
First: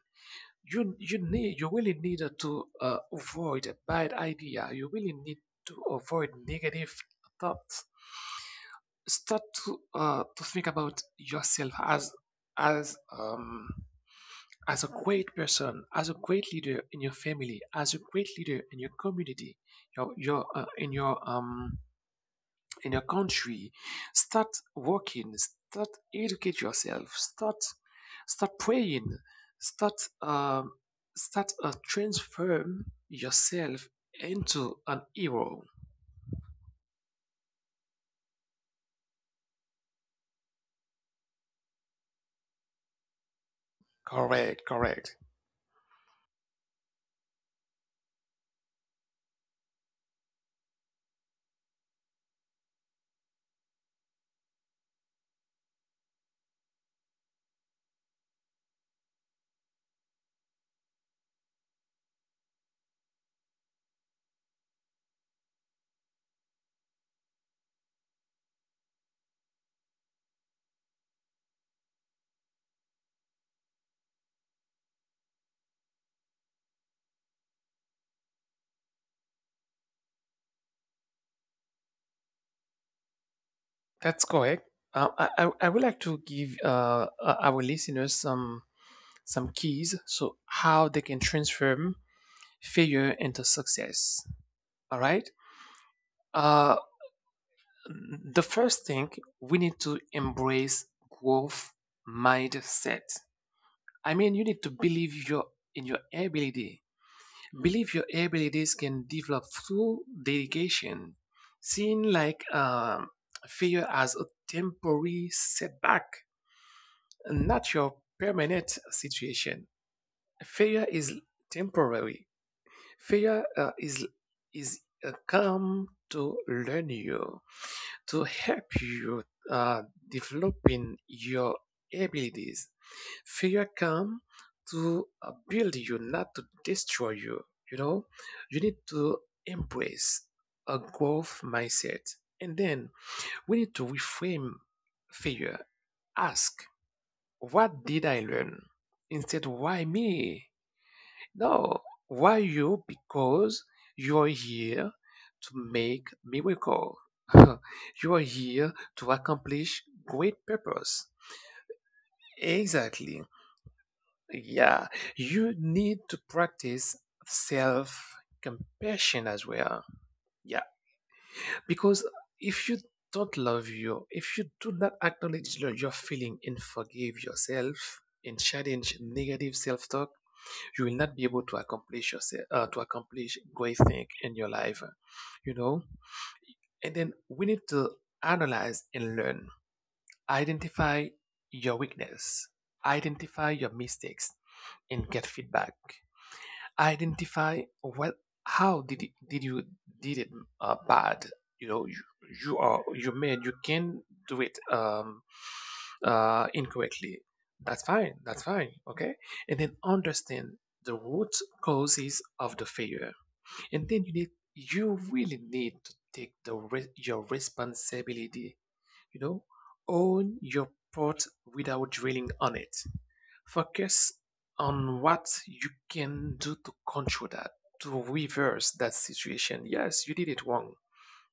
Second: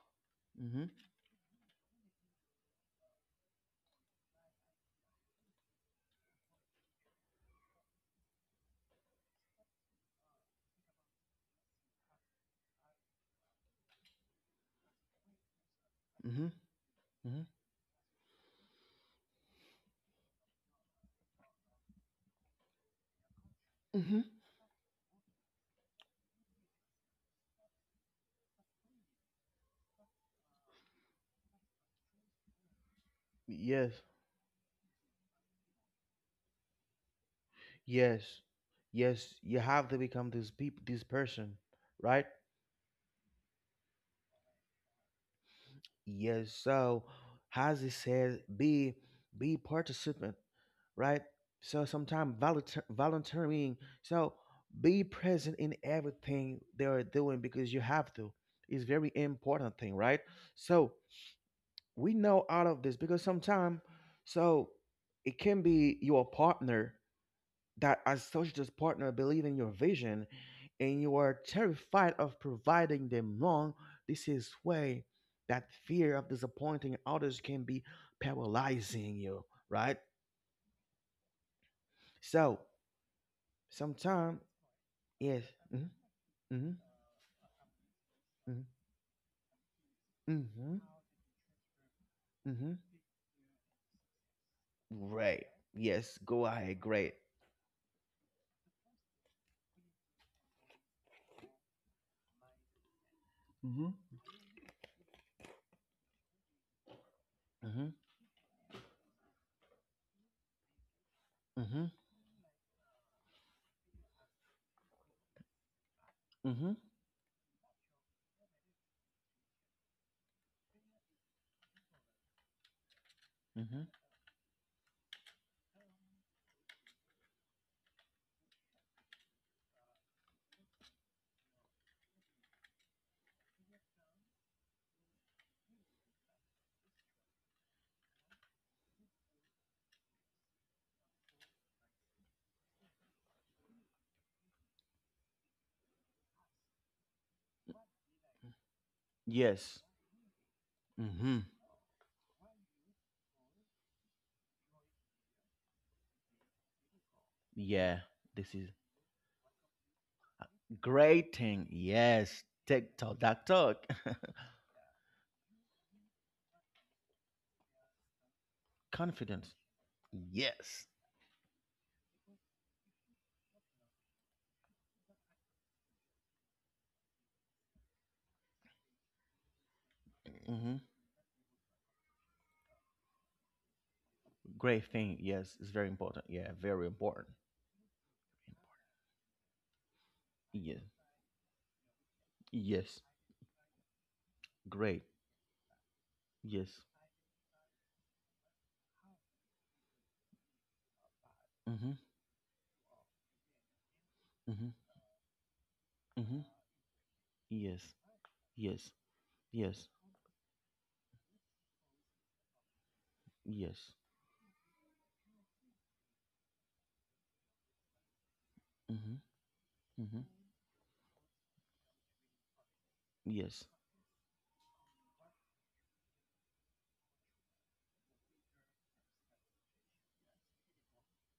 mm-hmm,
You need, you really need to avoid a bad idea. You really need to avoid negative thoughts. Start to think about yourself as, as um as a great person, as a
mm-hmm,
great leader
mm-hmm,
in your
mm-hmm,
family, as a great leader in your community, your in your in your country.
mm-hmm.
Start working, start educate yourself, start, start praying, start um, start transform yourself
Yes,
into an hero.
yes, yes. You have to become this peop this person, right?
Correct. Correct.
Yes. So, as it says, be participant, right? So sometimes volunteering. So be present in everything they are doing because you have to. It's very important thing, right? So we know out of this because sometimes, so it can be your partner that associates partner believe in your vision, and you are terrified of providing them wrong. This is way that fear of disappointing others can be paralyzing you, right? So
That's
sometimes,
correct. I,
yes,
I would
hmm,
like to give,
hmm,
our listeners some keys so
hmm, hmm,
how they can transform
hmm,
failure into success. All right.
right, yes, go
uh,
ahead, great.
The first thing, we need to embrace growth mindset.
Hmm,
I mean, you need to believe your in your ability. Believe
hmm,
your abilities can develop through dedication.
hmm,
Seeing like, failure as a temporary setback,
hmm,
not your permanent situation. Failure is temporary. Failure
hmm.
is a come to learn you, to help you uh, developing your abilities. Fear come to build you, not to destroy you. You know, you need to embrace a growth mindset. And then we need to reframe fear. Ask, what did I learn? Instead,
Yes,
why me?
hmm,
No, why you? Because you're here to make miracle.
yeah,
You're
this is
here to accomplish great purpose.
great thing. Yes, TikTok, that
Exactly.
talk.
Yeah, you need to practice self compassion
Confidence.
as well.
Yes.
Yeah, because if you don't love you, if you do not acknowledge your feeling and forgive yourself and challenge negative self talk,
Hmm.
you will not be able to accomplish yourself, to accomplish great things in your
Great
life,
thing. Yes. It's
you
very
know.
important. Yeah. Very
And
important.
then we need to analyze and learn,
Yes.
identify your weakness,
Yes.
identify your mistakes,
Great.
and get feedback.
Yes.
Identify well, how did it bad. You
Mm-hmm.
know, you are, you made, you can do
Mm-hmm.
it,
Mm-hmm.
incorrectly.
Yes.
That's fine, that's fine,
Yes.
okay. And then
Yes.
understand the root causes of the failure.
Yes.
And then you need, you really need to take your responsibility.
Mm-hmm.
You know,
Mm-hmm.
own your part without dwelling on it.
Yes.
Focus on what you can do to control that, to reverse that situation. Yes, you did it wrong,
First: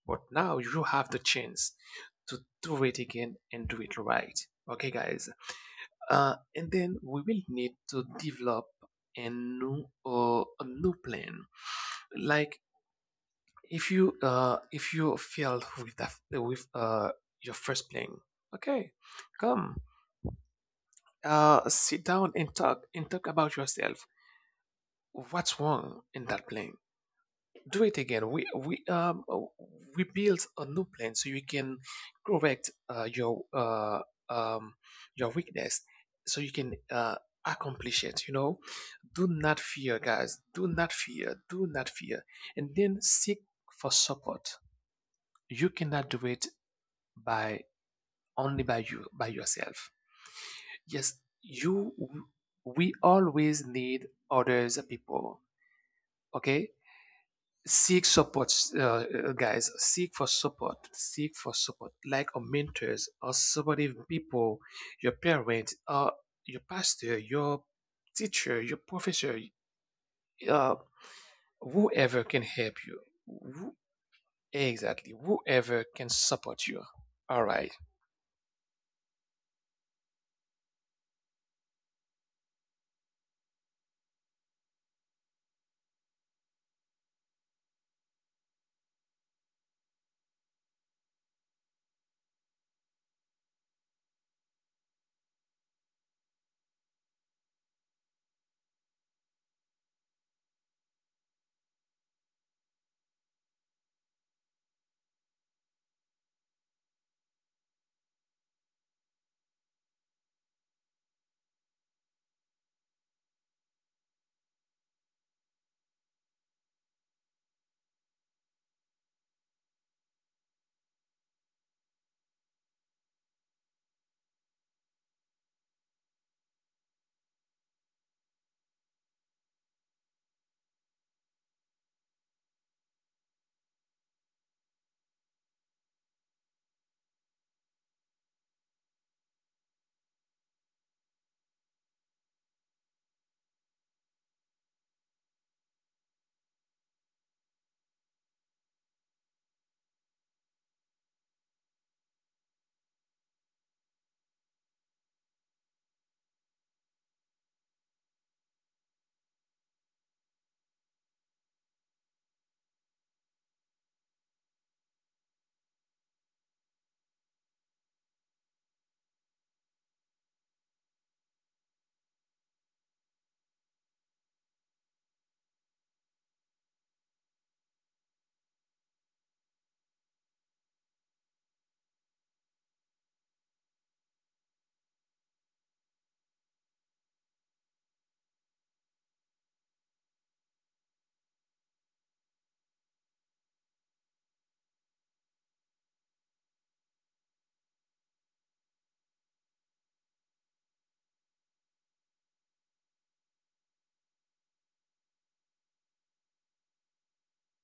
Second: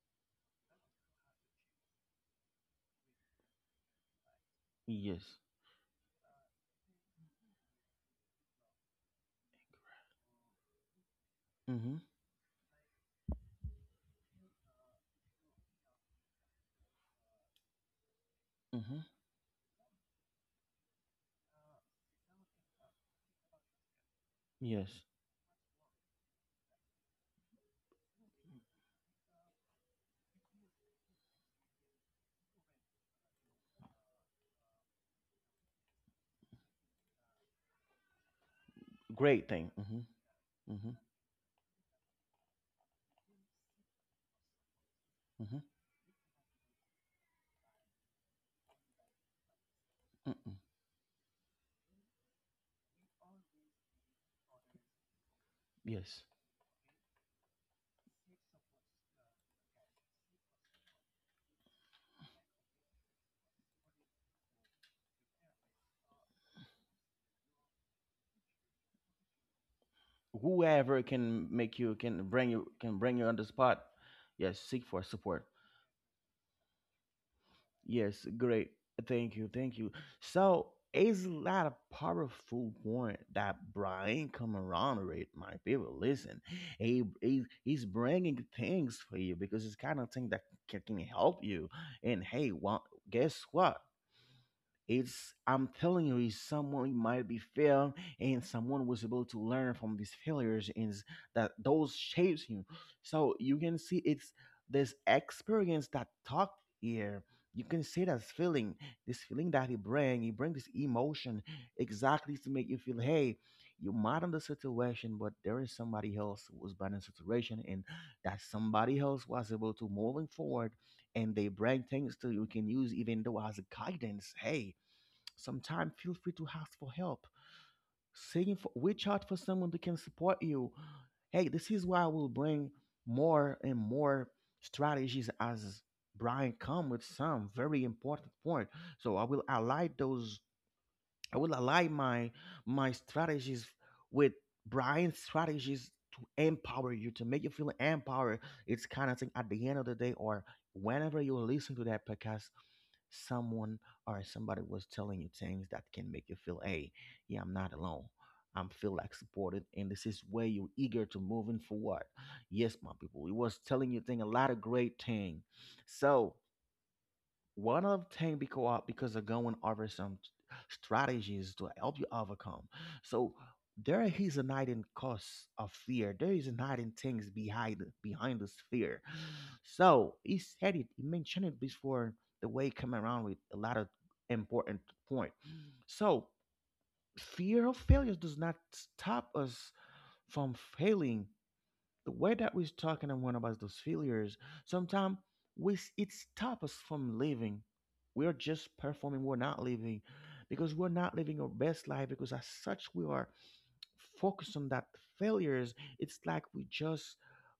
but now you have the chance to do it again and do it right. Okay, guys.
Yes.
And then we will need to develop a new, a new plan.
Mm-hmm.
Like, if you failed with that with your first plan, okay,
Mm-hmm.
come, sit down and talk, and talk about yourself.
Yes.
What's wrong in that plan? Do it again. We build a new plan so you can correct, um your weakness, so you can accomplish it. You know, do
Great
not
thing.
fear, guys. Do
Mm-hmm. Mm-hmm.
not fear. Do not fear. And then seek for support.
Mm-hmm.
You cannot do it by, only by you, by yourself.
Mm-mm.
Yes, you. We always need others people.
Yes.
Okay, seek support, guys, seek for support, seek for support, like a mentors or supportive people, your parents, or your pastor, your teacher, your professor, uh,
Whoever
whoever
can
can
bring you
help
can
you.
bring you on the
Who-
spot. Yes. Seek for
exactly,
support.
whoever can support you. All right.
Yes, great. Thank you, thank you. So it's a lot of powerful point that Brian come around with, my people. Listen, he's bringing things for you because it's kind of thing that can help you. And hey, well, guess what? It's I'm telling you, is someone might be failed, and someone was able to learn from these failures, and that those shapes you. So you can see it's this experience that talk here. You can see that feeling, this feeling that he bring this emotion exactly to make you feel, hey, you might in the situation, but there is somebody else who was bad in the situation, and that somebody else was able to moving forward, and they bring things to you can use even though as a guidance. Hey, sometimes feel free to ask for help. Reach out for someone that can support you. Hey, this is why I will bring more and more strategies as Brian come with some very important point. So I will highlight those. I will align my strategies with Brian's strategies to empower you, to make you feel empowered. It's kind of thing at the end of the day or whenever you listen to that podcast, someone or somebody was telling you things that can make you feel, hey, yeah, I'm not alone. I'm feel like supported, and this is where you're eager to moving forward. Yes, my people, it was telling you thing a lot of great thing. So one of the thing because they're going over some strategies to help you overcome. So there is an hidden cause of fear. There is an hidden things behind this fear. So he said it. He mentioned it before. The way he come around with a lot of important point. So fear of failure does not stop us from failing the way that we're talking about those failures, sometimes it stops us from living. We are just performing. We're not living because we're not living our best life. Because as such, we are focused on that failures. It's like we just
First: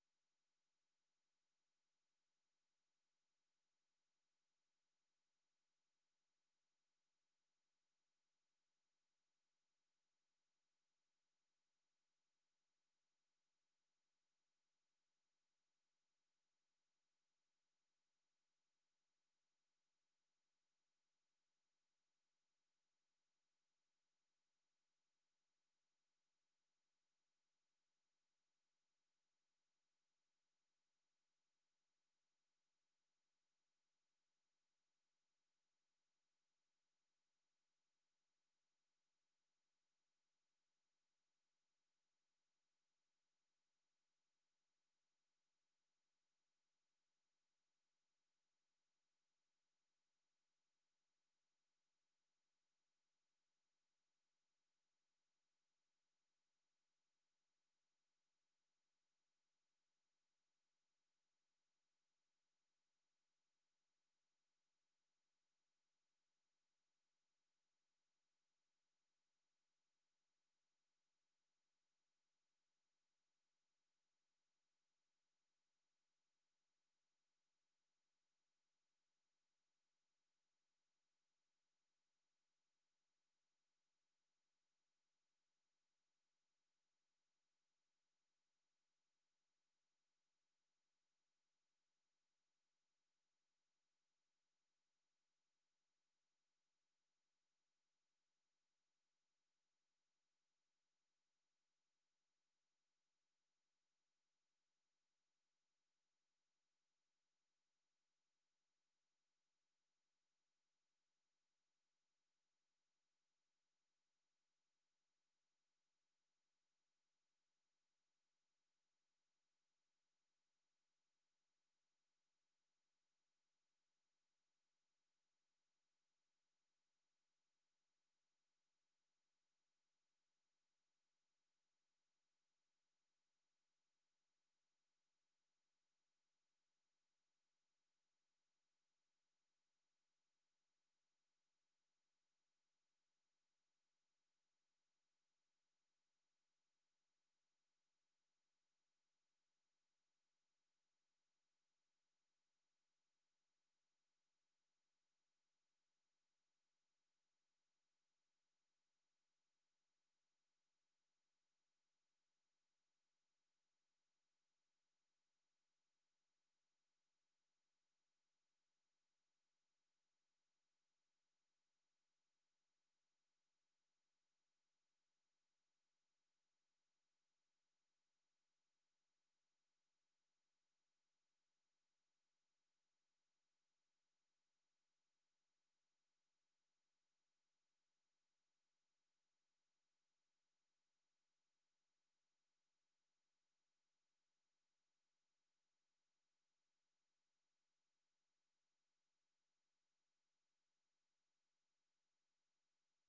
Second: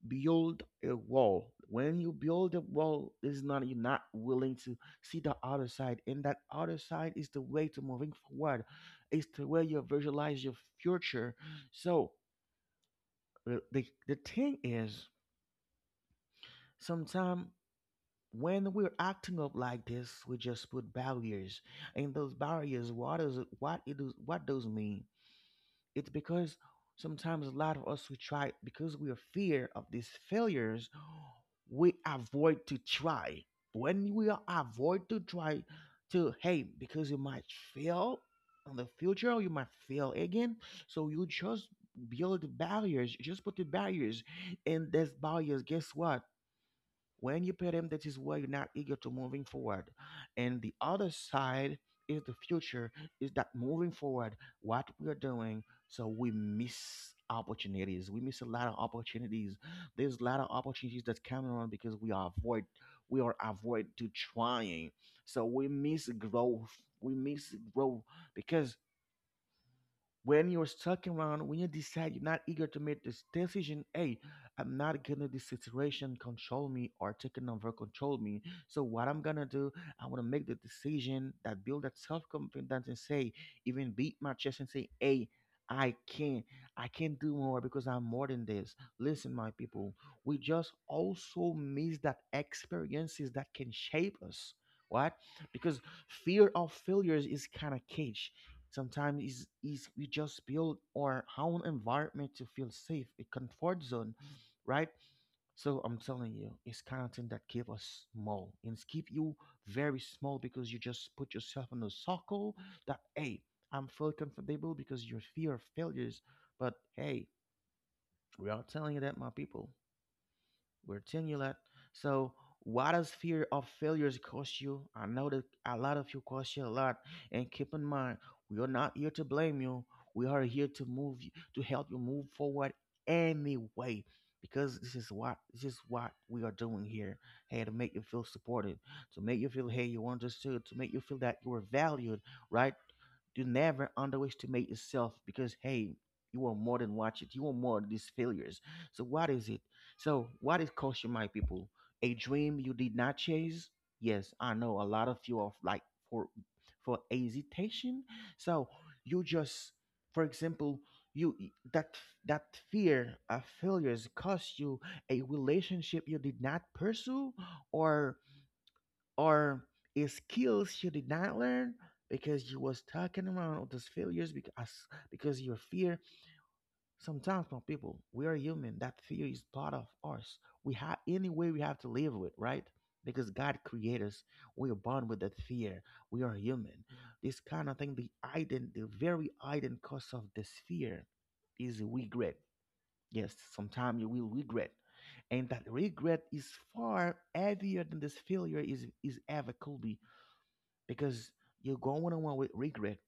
build a wall. When you build a wall, it's not you're not willing to see the other side, and that other side is the way to moving forward. It's the way you visualize your future. So the thing is, sometimes when we're acting up like this, we just put barriers. And those barriers, what is what it is what those mean? It's because sometimes a lot of us we try because we are fear of these failures, we avoid to try. When we are avoid to try to hey, because you might fail in the future, you might fail again. So you just build barriers, you just put the barriers, and these barriers, guess what? When you pay them, that is why you're not eager to moving forward. And the other side is the future, is that moving forward, what we are doing, so we miss opportunities. We miss a lot of opportunities. There's a lot of opportunities that's coming around because we are avoid to trying. So we miss growth. We miss growth because when you're stuck around, when you decide you're not eager to make this decision, hey, I'm not gonna let this situation control me or taking over control me. So what I'm gonna do, I wanna make the decision that build that self confidence and say, even beat my chest and say, hey, I can, I can do more because I'm more than this. Listen, my people, we just also miss that experiences that can shape us. What? Because fear of failures is kind of cage. Sometimes we just build our own environment to feel safe, a comfort zone, right? So I'm telling you, it's kind of thing that keep us small and it's keep you very small because you just put yourself in a circle that hey, I'm feel comfortable because you fear of failures. But hey, we are telling you that my people. We're telling you that. So, what does fear of failures cost you? I know that a lot of you cost you a lot. And keep in mind, we are not here to blame you. We are here to move you, to help you move forward anyway. Because this is what we are doing here. Hey, to make you feel supported, to make you feel hey, you understood, to make you feel that you are valued, right? Do never underestimate yourself because hey, you are more than what you are more than these failures. So what is it? So, what is culture, my people? A dream you did not chase? Yes, I know a lot of you are like for for hesitation. So you just, for example, you that that fear of failures cost you a relationship you did not pursue, or or a skills you did not learn because you was talking around with those failures because your fear. Sometimes, my people, we are human. That fear is part of us. We have any way we have to live with, right? Because God created us. We are born with that fear. We are human. This kind of thing, the hidden, the very hidden cause of this fear is regret. Yes, sometimes you will regret. And that regret is far heavier than this failure is, ever could be because you're going on with regret.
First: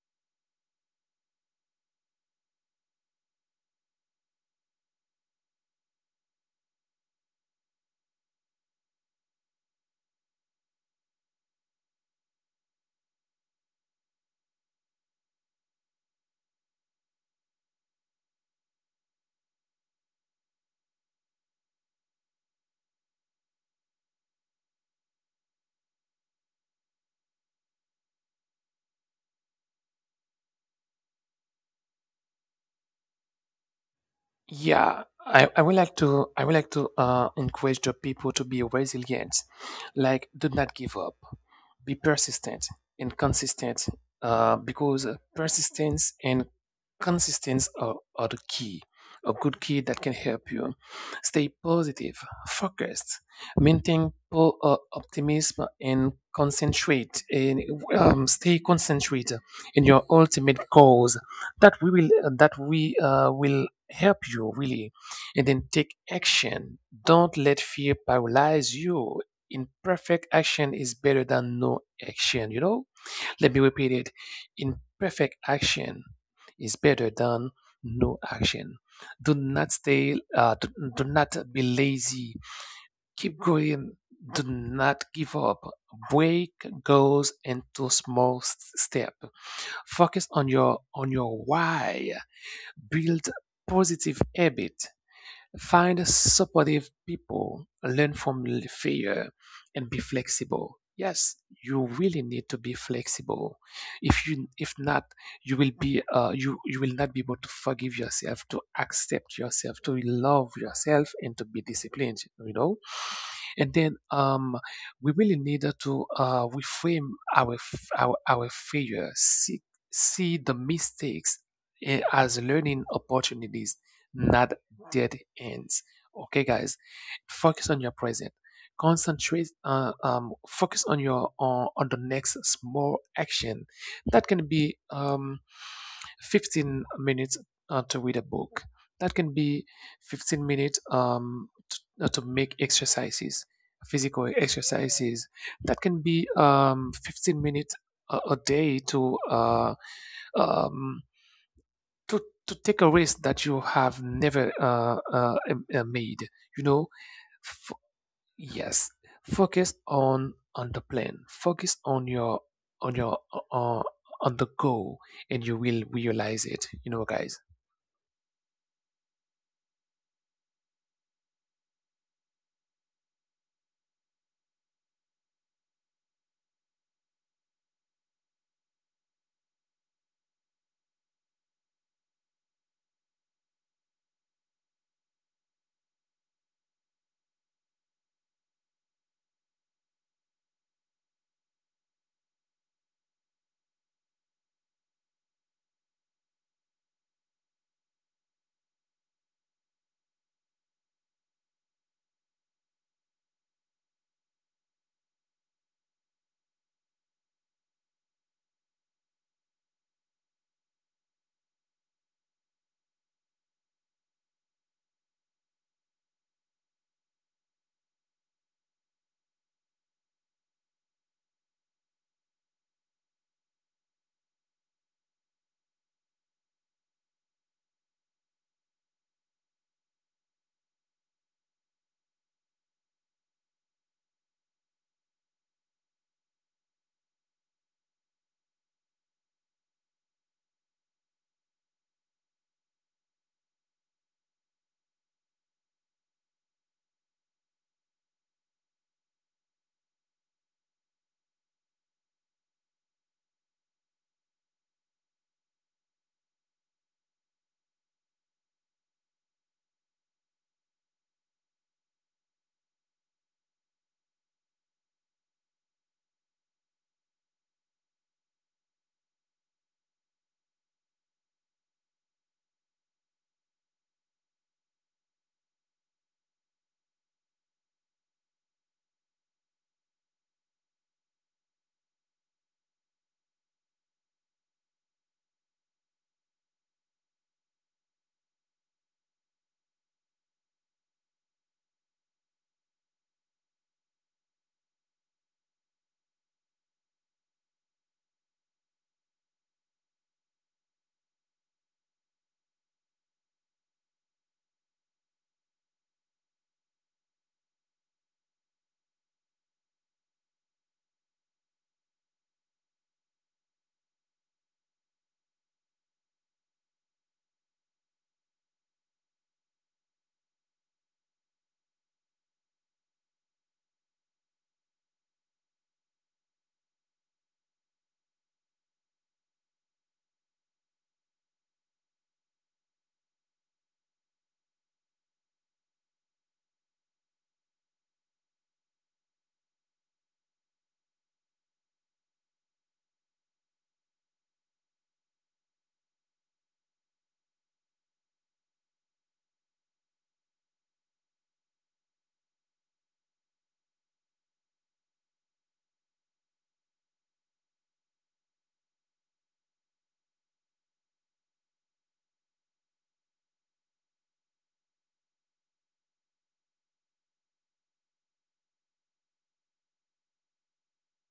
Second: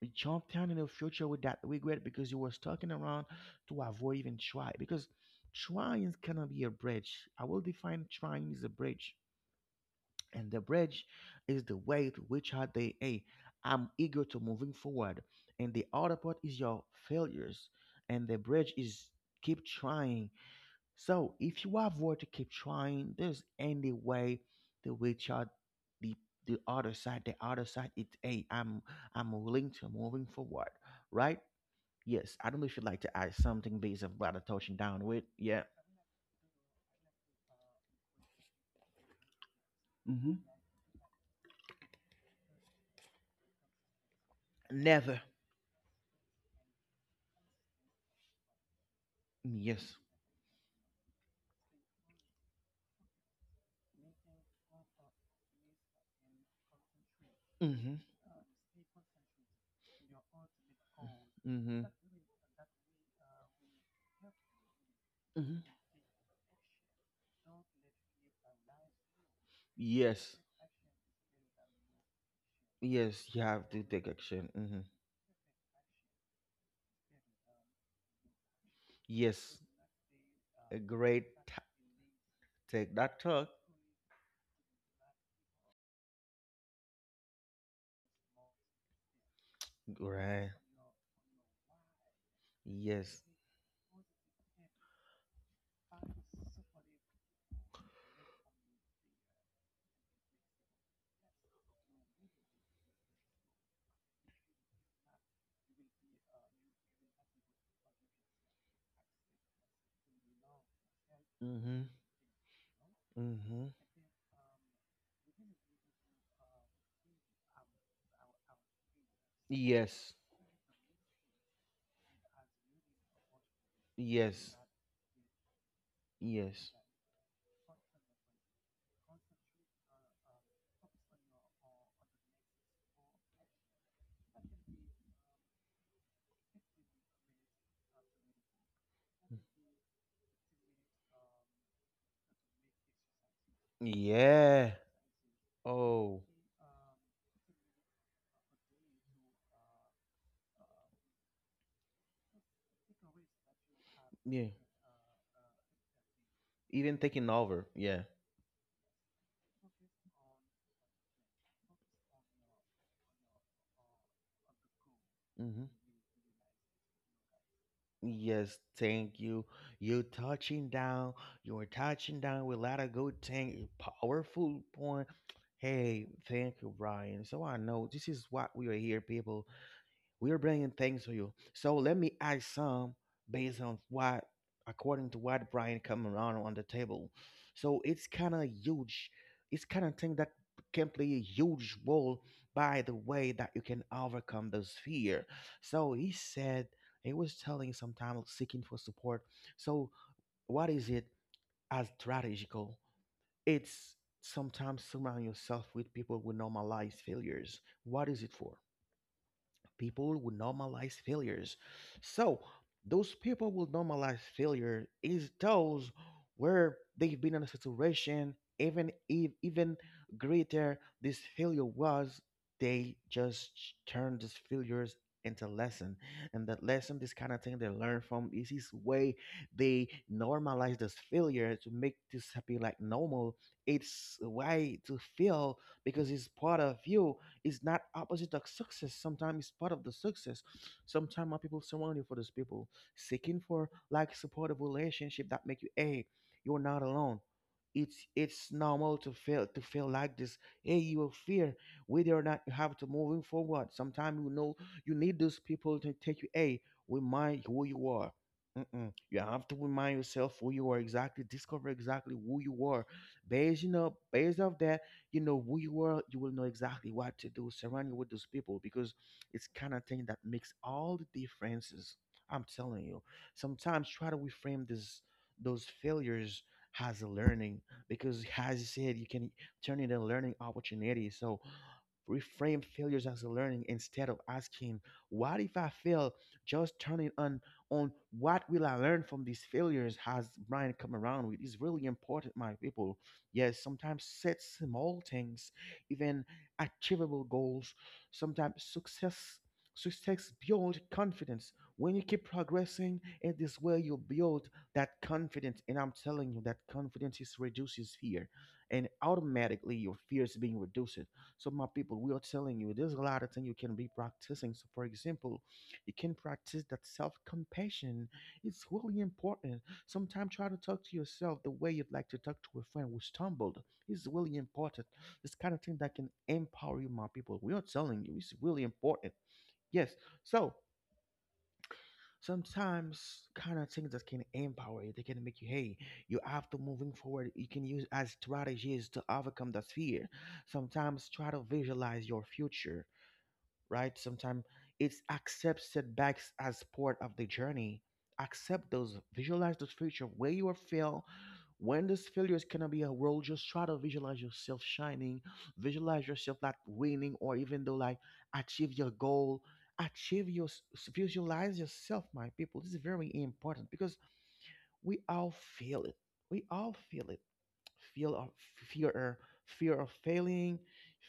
You jump down in the future with that regret because you was talking around to avoid even try. Because trying cannot be a bridge. I will define trying is a bridge. And the bridge is the way to which are they, hey, I'm eager to moving forward. And the other part is your failures. And the bridge is keep trying so if you avoid to keep trying, there's any way to reach out the the other side. The other side is hey, I'm willing to moving forward, right? Yes, I don't know if you'd like to add something based on what I'm touching down
Yeah,
with. Yeah.
I would like to, I would like to encourage the people to be resilient, like
Mm-hmm.
do not give up, be persistent and consistent, because
Never.
persistence and consistence are the key, a good key
Yes.
that can help you stay positive, focused, maintain optimism, and concentrate, and
Mm-hmm.
stay concentrated in your ultimate goals that
Mm-hmm.
we will, that we will help you really. And then
Mm-hmm.
take action. Don't let fear paralyze you. Imperfect
Yes.
action is better than no action, you know.
Yes, you
Let me
have to
repeat
take
it.
action. Mm-hmm.
Imperfect action is better than no action. Do
Yes.
not stay,
A
do
great
not
t-
be lazy.
Take that
Keep
talk.
going. Do not give up. Break goals into small step. Focus
Right.
on your why.
Yes.
Build positive habit. Find supportive people, learn from failure, and be flexible. Yes, you really need to be flexible. If you, if not, you will be, you will not be able to forgive yourself, to accept yourself, to love yourself, and to be
Mm-hmm.
disciplined. You know,
Mm-hmm.
and then, we really need to reframe our our failure. See,
Yes.
see the mistakes, as learning opportunities, not
Yes.
dead ends. Okay,
Yes.
guys, focus on your present. Concentrate. Focus on on the next small action. That can be 15 minutes to read a book. That can be 15 minutes, to make exercises, physical
Yeah.
exercises. That can
Oh,
be 15 minutes a day to, um, to to take a risk that you have never,
yeah.
made. You know.
Even taking over.
F-
Yeah.
yes, focus on the plan, focus on your, on your uh, uh, on the goal, and you
hmm
will realize it, you know, guys.
Yes. Thank you. You touching down. You're touching down with a lot of good thing, powerful point. Hey, thank you, Brian. So I know this is what we are here, people. We're bringing things to you. So let me ask some based on what, according to what Brian come around on the table. So it's kind of huge. It's kind of thing that can play a huge role by the way that you can overcome this fear. So he said he was telling sometimes seeking for support. So what is it as strategical? It's sometimes surround yourself with people who normalize failures. What is it for? People will normalize failures. So those people will normalize failure is those where they've been in a situation even if even greater this failure was they just turn these failures into lesson and that lesson this kind of thing they learn from is this way they normalize this failure to make this happy like normal, it's why to feel because it's part of you, is not opposite of success. Sometimes it's part of the success. Sometimes people surround you for those people seeking for like supportive relationship that make you hey, you're not alone. It's normal to feel like this. Hey, you will fear whether or not you have to moving forward. Sometimes you know you need those people to take you. Hey, remind who you are. Mm-mm. You have to remind yourself who you are exactly. Discover exactly who you are. Based, you know, based off that, you know who you are you will know exactly what to do surround you with those people because it's kind of thing that makes all the differences. I'm telling you sometimes try to reframe this those failures as a learning because as you said you can turn it into a learning opportunity so reframe failures as a learning instead of asking what if I fail, just turning on what will I learn from these failures has Brian come around with. It's really important my people. Yes, sometimes set small things, even achievable goals. Sometimes success build confidence. When you keep progressing in this way, you build that confidence. And I'm telling you, that confidence is reduces fear. And automatically your fear is being reduced. So my people, we are telling you there's a lot of things you can be practicing. So for example, you can practice that self-compassion. It's really important. Sometimes try to talk to yourself the way you'd like to talk to a friend who stumbled. It's really important. This kind of thing that can empower you, my people. We are telling you, it's really important. Yes. So sometimes kind of things that can empower you, they can make you, hey, you have to moving forward. You can use as strategies to overcome that fear. Sometimes try to visualize your future, right? Sometimes it's accept setbacks as part of the journey. Accept those, visualize those future where you will fail. When those failures cannot be a role, just try to visualize yourself shining, visualize yourself like winning, or even though like achieve your goal, achieve your s- visualize yourself, my people. This is very important because we all feel it. We all feel it. Fear of fear, fear of failing,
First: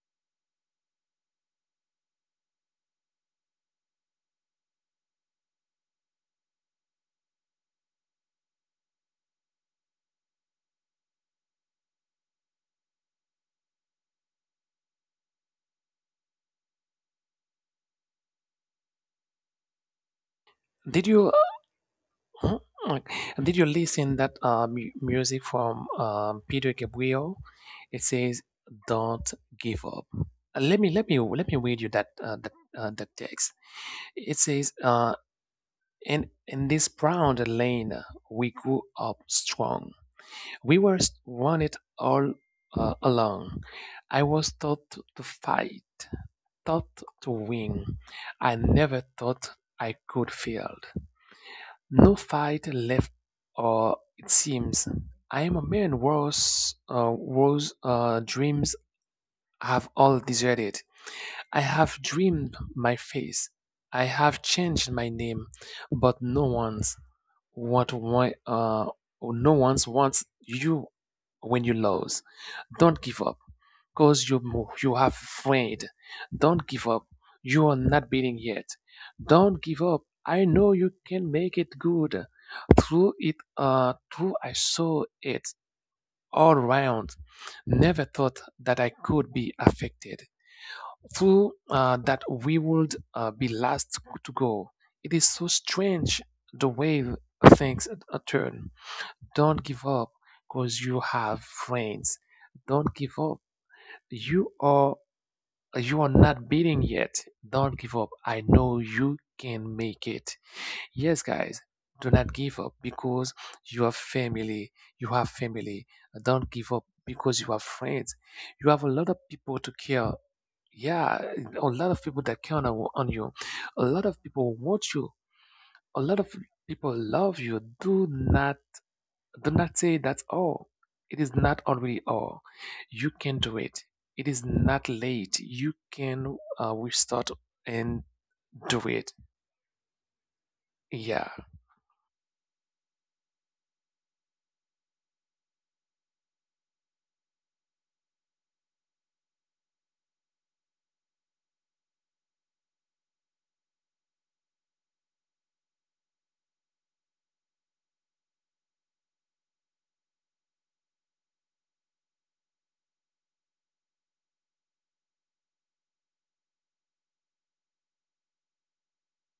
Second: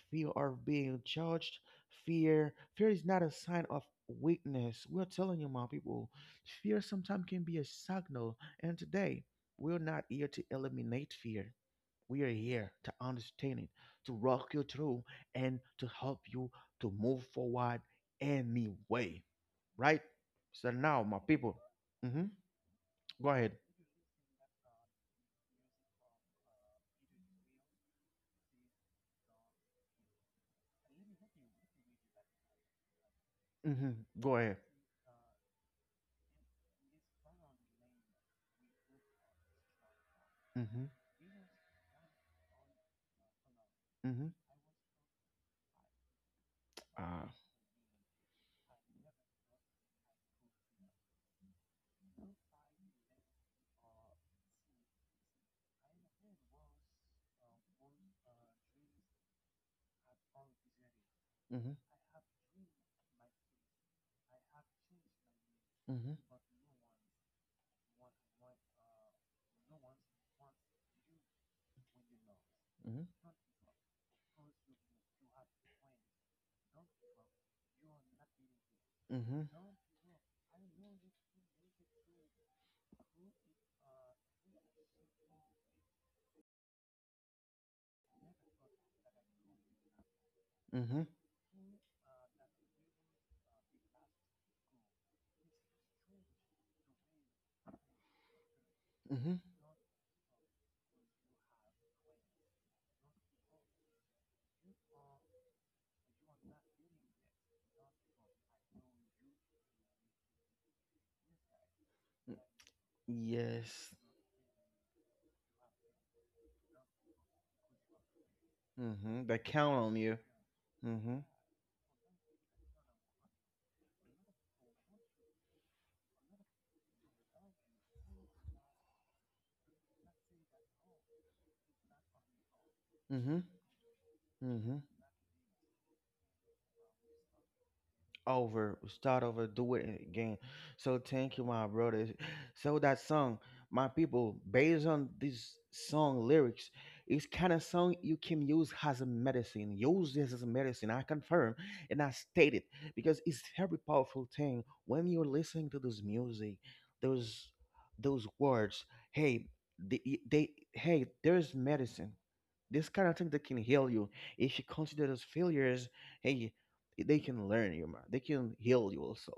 fear of being judged, fear is not a sign of weakness, we're telling you my people. Fear sometimes can be a signal and today we're not here to eliminate fear, we are here to understand it, to walk you through and to help you to move forward anyway, right? So now
Did
my
you,
people. Hmm.
uh, mm,
Go ahead.
did you listen that, music from, Peter Gabriel? It says, don't give up. Let me, let me read you that, that text.
Hmm. Go
It
ahead.
says, And in this brown lane, we grew up strong.
Hmm.
We were, won it all, along.
Hmm.
I was taught to fight, taught
uh,
to win. I never thought I could fail. No fight left, or it seems. I am a man whose, dreams have all deserted. I have dreamed my face, I have changed my name,
Mm-hmm.
but what? why uh no one's wants you when you lose. Don't give
Mm-hmm.
up, cause you you have friend. Don't give up. You are not beating yet.
Mm-hmm.
Don't give up. I know you can make it good. Through it, through I saw it all round. Never thought that I could be affected.
Mm-hmm.
True that we would be last to go. It is so strange the way things, turn.
Mm-hmm.
Don't give up because you have friends. Don't give up. You are you are not beating yet. Don't give up. I know you can make it. Yes, guys, do not give up because you
Yes.
have family. You have family. Don't give up because you have friends. You have a lot of
Mm-hmm. They
people to
count on
care.
you. Mm-hmm.
Yeah, a lot of people that count on you, a lot of people want you, a lot of people love you. Do not, do not say that's all. It is not already all. You can
Mm-hmm.
do it. It is
Mm-hmm.
not late. You can restart, and do
Over,
it.
start over, do it again. So
Yeah.
thank you, my brother. So that song, my people, based on this song lyrics, it's kind of song you can use as a medicine. Use this as a medicine. I confirm and I state it because it's very powerful thing when you're listening to this music, those those words. Hey, the, they hey, there's medicine this kind of thing that can heal you. If you consider those failures, hey, they can learn you, man. They can heal you also.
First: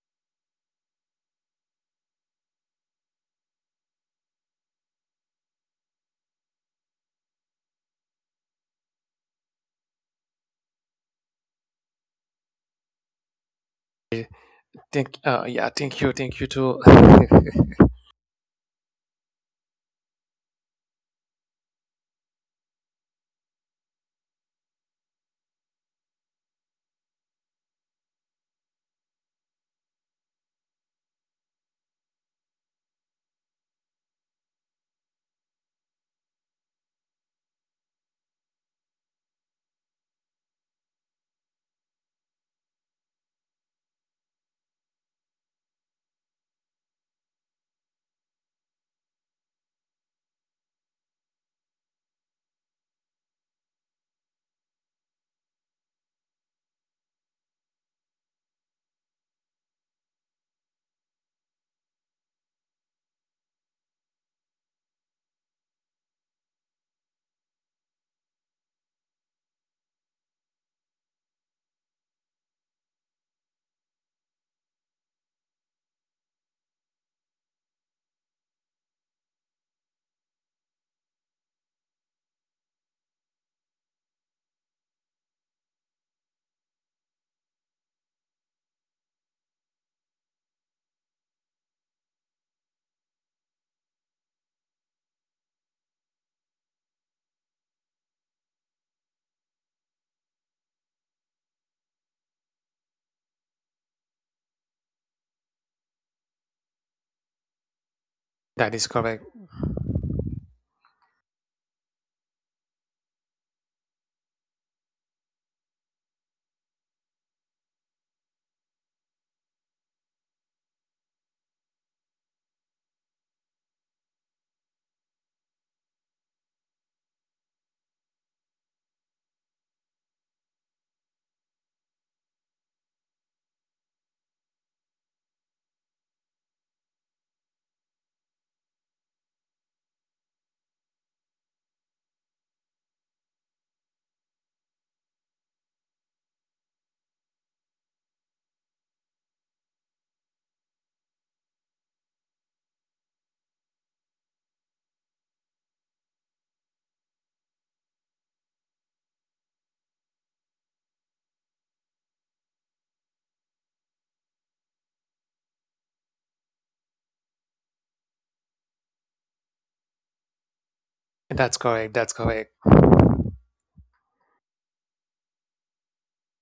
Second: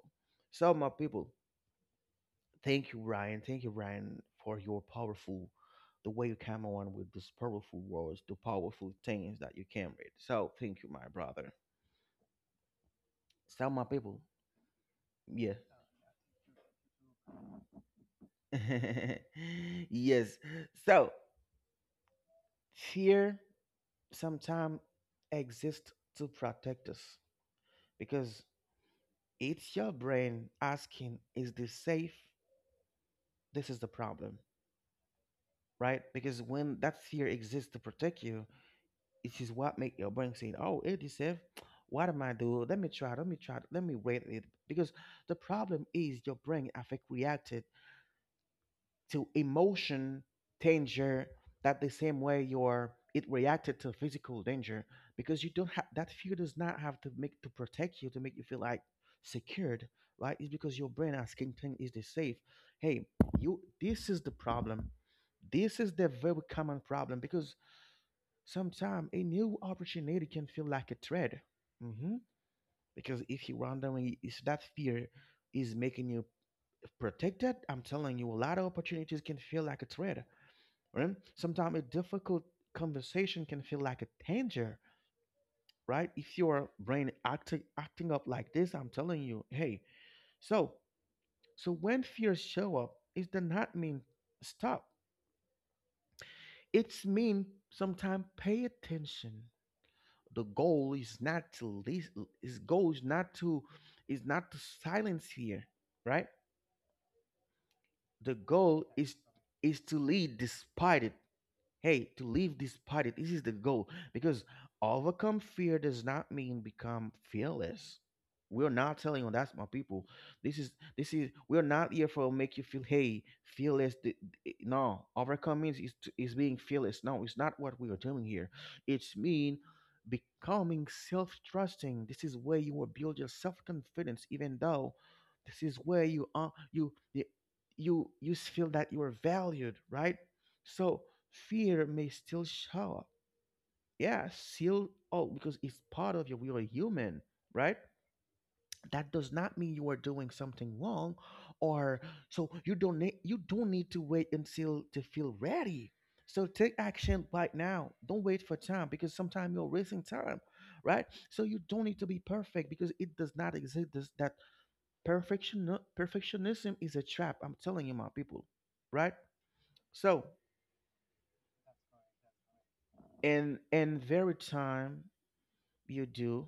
So, my people, thank you, Ryan. Thank you, Ryan, for your powerful, the way you came on with those powerful words, the powerful things that you came with. So, thank you, my brother. So, my people,
thank uh,
yeah.
yeah thank you, thank you too.
Yes. So fear sometimes exists to protect us because it's your brain asking, is this safe? This is the problem, right? Because when that fear exists to protect you, it is what make your brain say, oh, it is safe. What am I do? Let me try. Let me try. Let me wait it. Because the problem is your brain have reacted to emotion danger that the same way your it reacted to physical danger because you don't have that fear does not have to make to protect you to make you feel like secured, right? It's because your brain asking thing is this safe. Hey, you this is the problem. This is the very common problem because sometimes a new opportunity can feel like a threat. Hmm. Because if you're wondering if that fear is making you protected, I'm telling you a lot of opportunities can feel like a threat, right? Sometimes a difficult conversation can feel like a danger, right? If your brain acting up like this, I'm telling you, hey. So so when fears show up, it does not mean stop. It's mean sometimes pay attention. The goal is not to least, his goal is not to silence fear, right? The
That
goal
is correct.
is to lead despite it. Hey, to leave this party, this is the goal. Because overcome fear does not mean become fearless. We're not telling you that's my people. This is this is we're not here for make you feel hey fearless. No, overcome means is to- is being fearless. No, it's not what we are doing here. It's mean becoming self-trusting. This is where you will build your self-confidence, even though this is where you are you you you you s- feel that you are valued, right? So fear may still show up. Yeah, still. Oh, because it's part of you. You're a human, right? That does not mean you are doing something wrong, or so you don't need. You don't need to wait until to feel ready. So take action right now. Don't wait for time because sometimes you're wasting time, right? So you don't need to be perfect because it does not exist. This, that Perfection perfectionism is a trap. I'm telling you, my people, right? So
That's correct. That's correct.
in very time you do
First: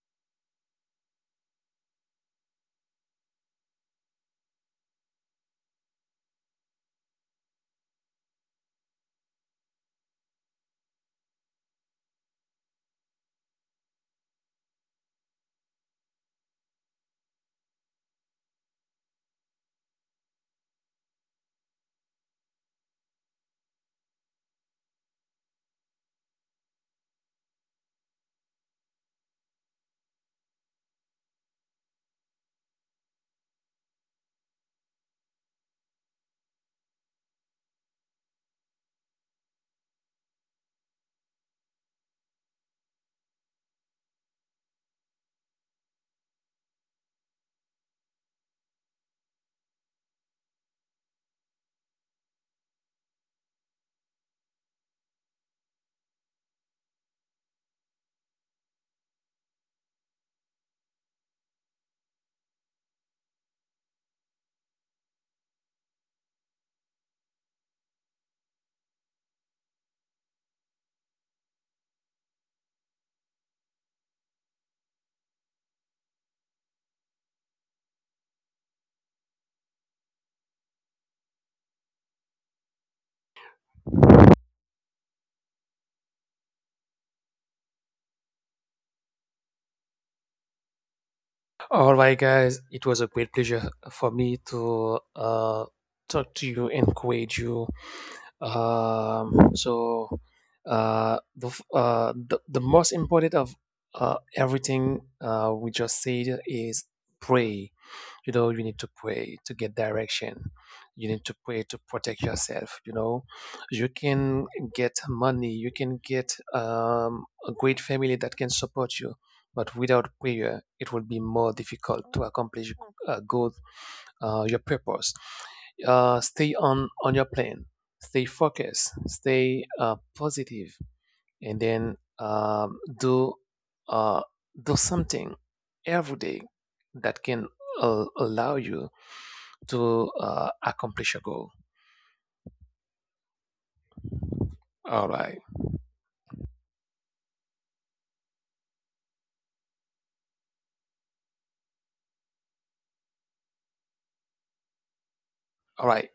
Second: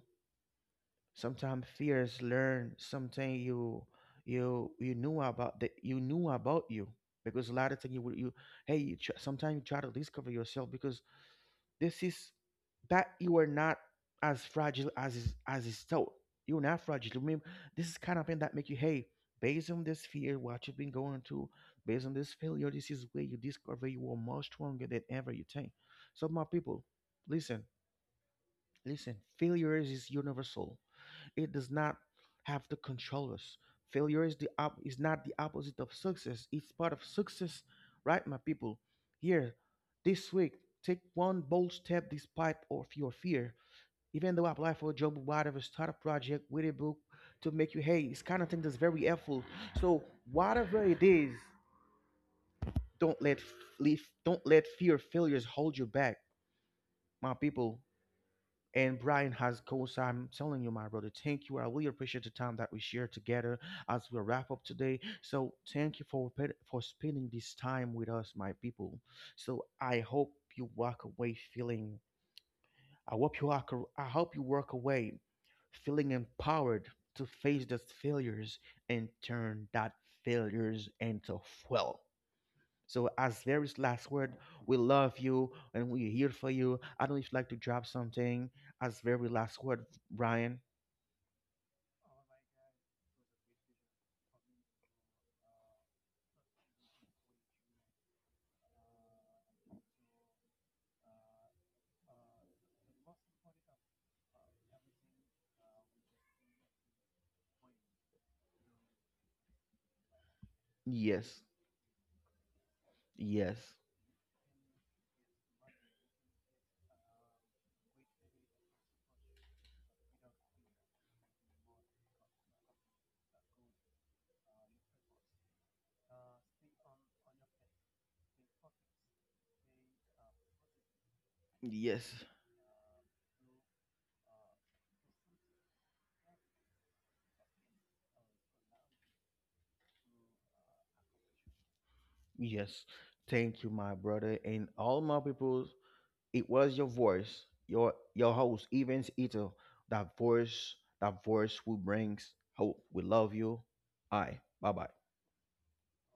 sometimes fears learn something you you knew about that you knew about you because a lot of things you would you hey sometimes you try to discover yourself because this is that you are not as fragile as is thought. You're not fragile, remember. This is kind of thing that make you hey, based on this fear what you've been going through, based on this failure, this is where you discover you are much stronger than ever you think. So my people, listen listen, failures is universal, it does not have to control us. Failure is the is not the opposite of success. It's part of success, right, my people? Here, this week, take one bold step despite of your fear. Even though apply for a job, whatever, start a project, with a book to make you hey, it's kind of thing that's very helpful. So whatever it is, don't let f- leave, don't let fear of failures hold you back, my people. And Brian has goals. I'm telling you, my brother, thank you. I really appreciate the time that we share together as we wrap up today. So thank you for spending this time with us, my people. So I hope you walk away feeling. I hope you walk. I hope you walk away feeling empowered to face those failures and turn that failures into fuel. So as Larry's last word, we love you and we're here for you. I don't know if you'd like to drop something as very last word, Brian.
All right, guys, it was a great pleasure for me to talk to you, encourage you. So, the most important of everything we just said is pray. You know, you need to pray to get direction. You need
Yes,
to pray to protect yourself. You know,
yes,
you can get money, you can get, a great family that can support you, but without prayer, it will be more difficult to accomplish goals, your purpose. Stay on your plan. Stay focused. Stay positive, and then
yes,
um, do uh, do something every day that can allow you to accomplish your goal.
yes. Thank you, my brother, and all
All
my
right,
people. It was your voice, your host, Evans Ito. That voice, that voice who brings hope. We love you. Aye. Bye bye.
all right.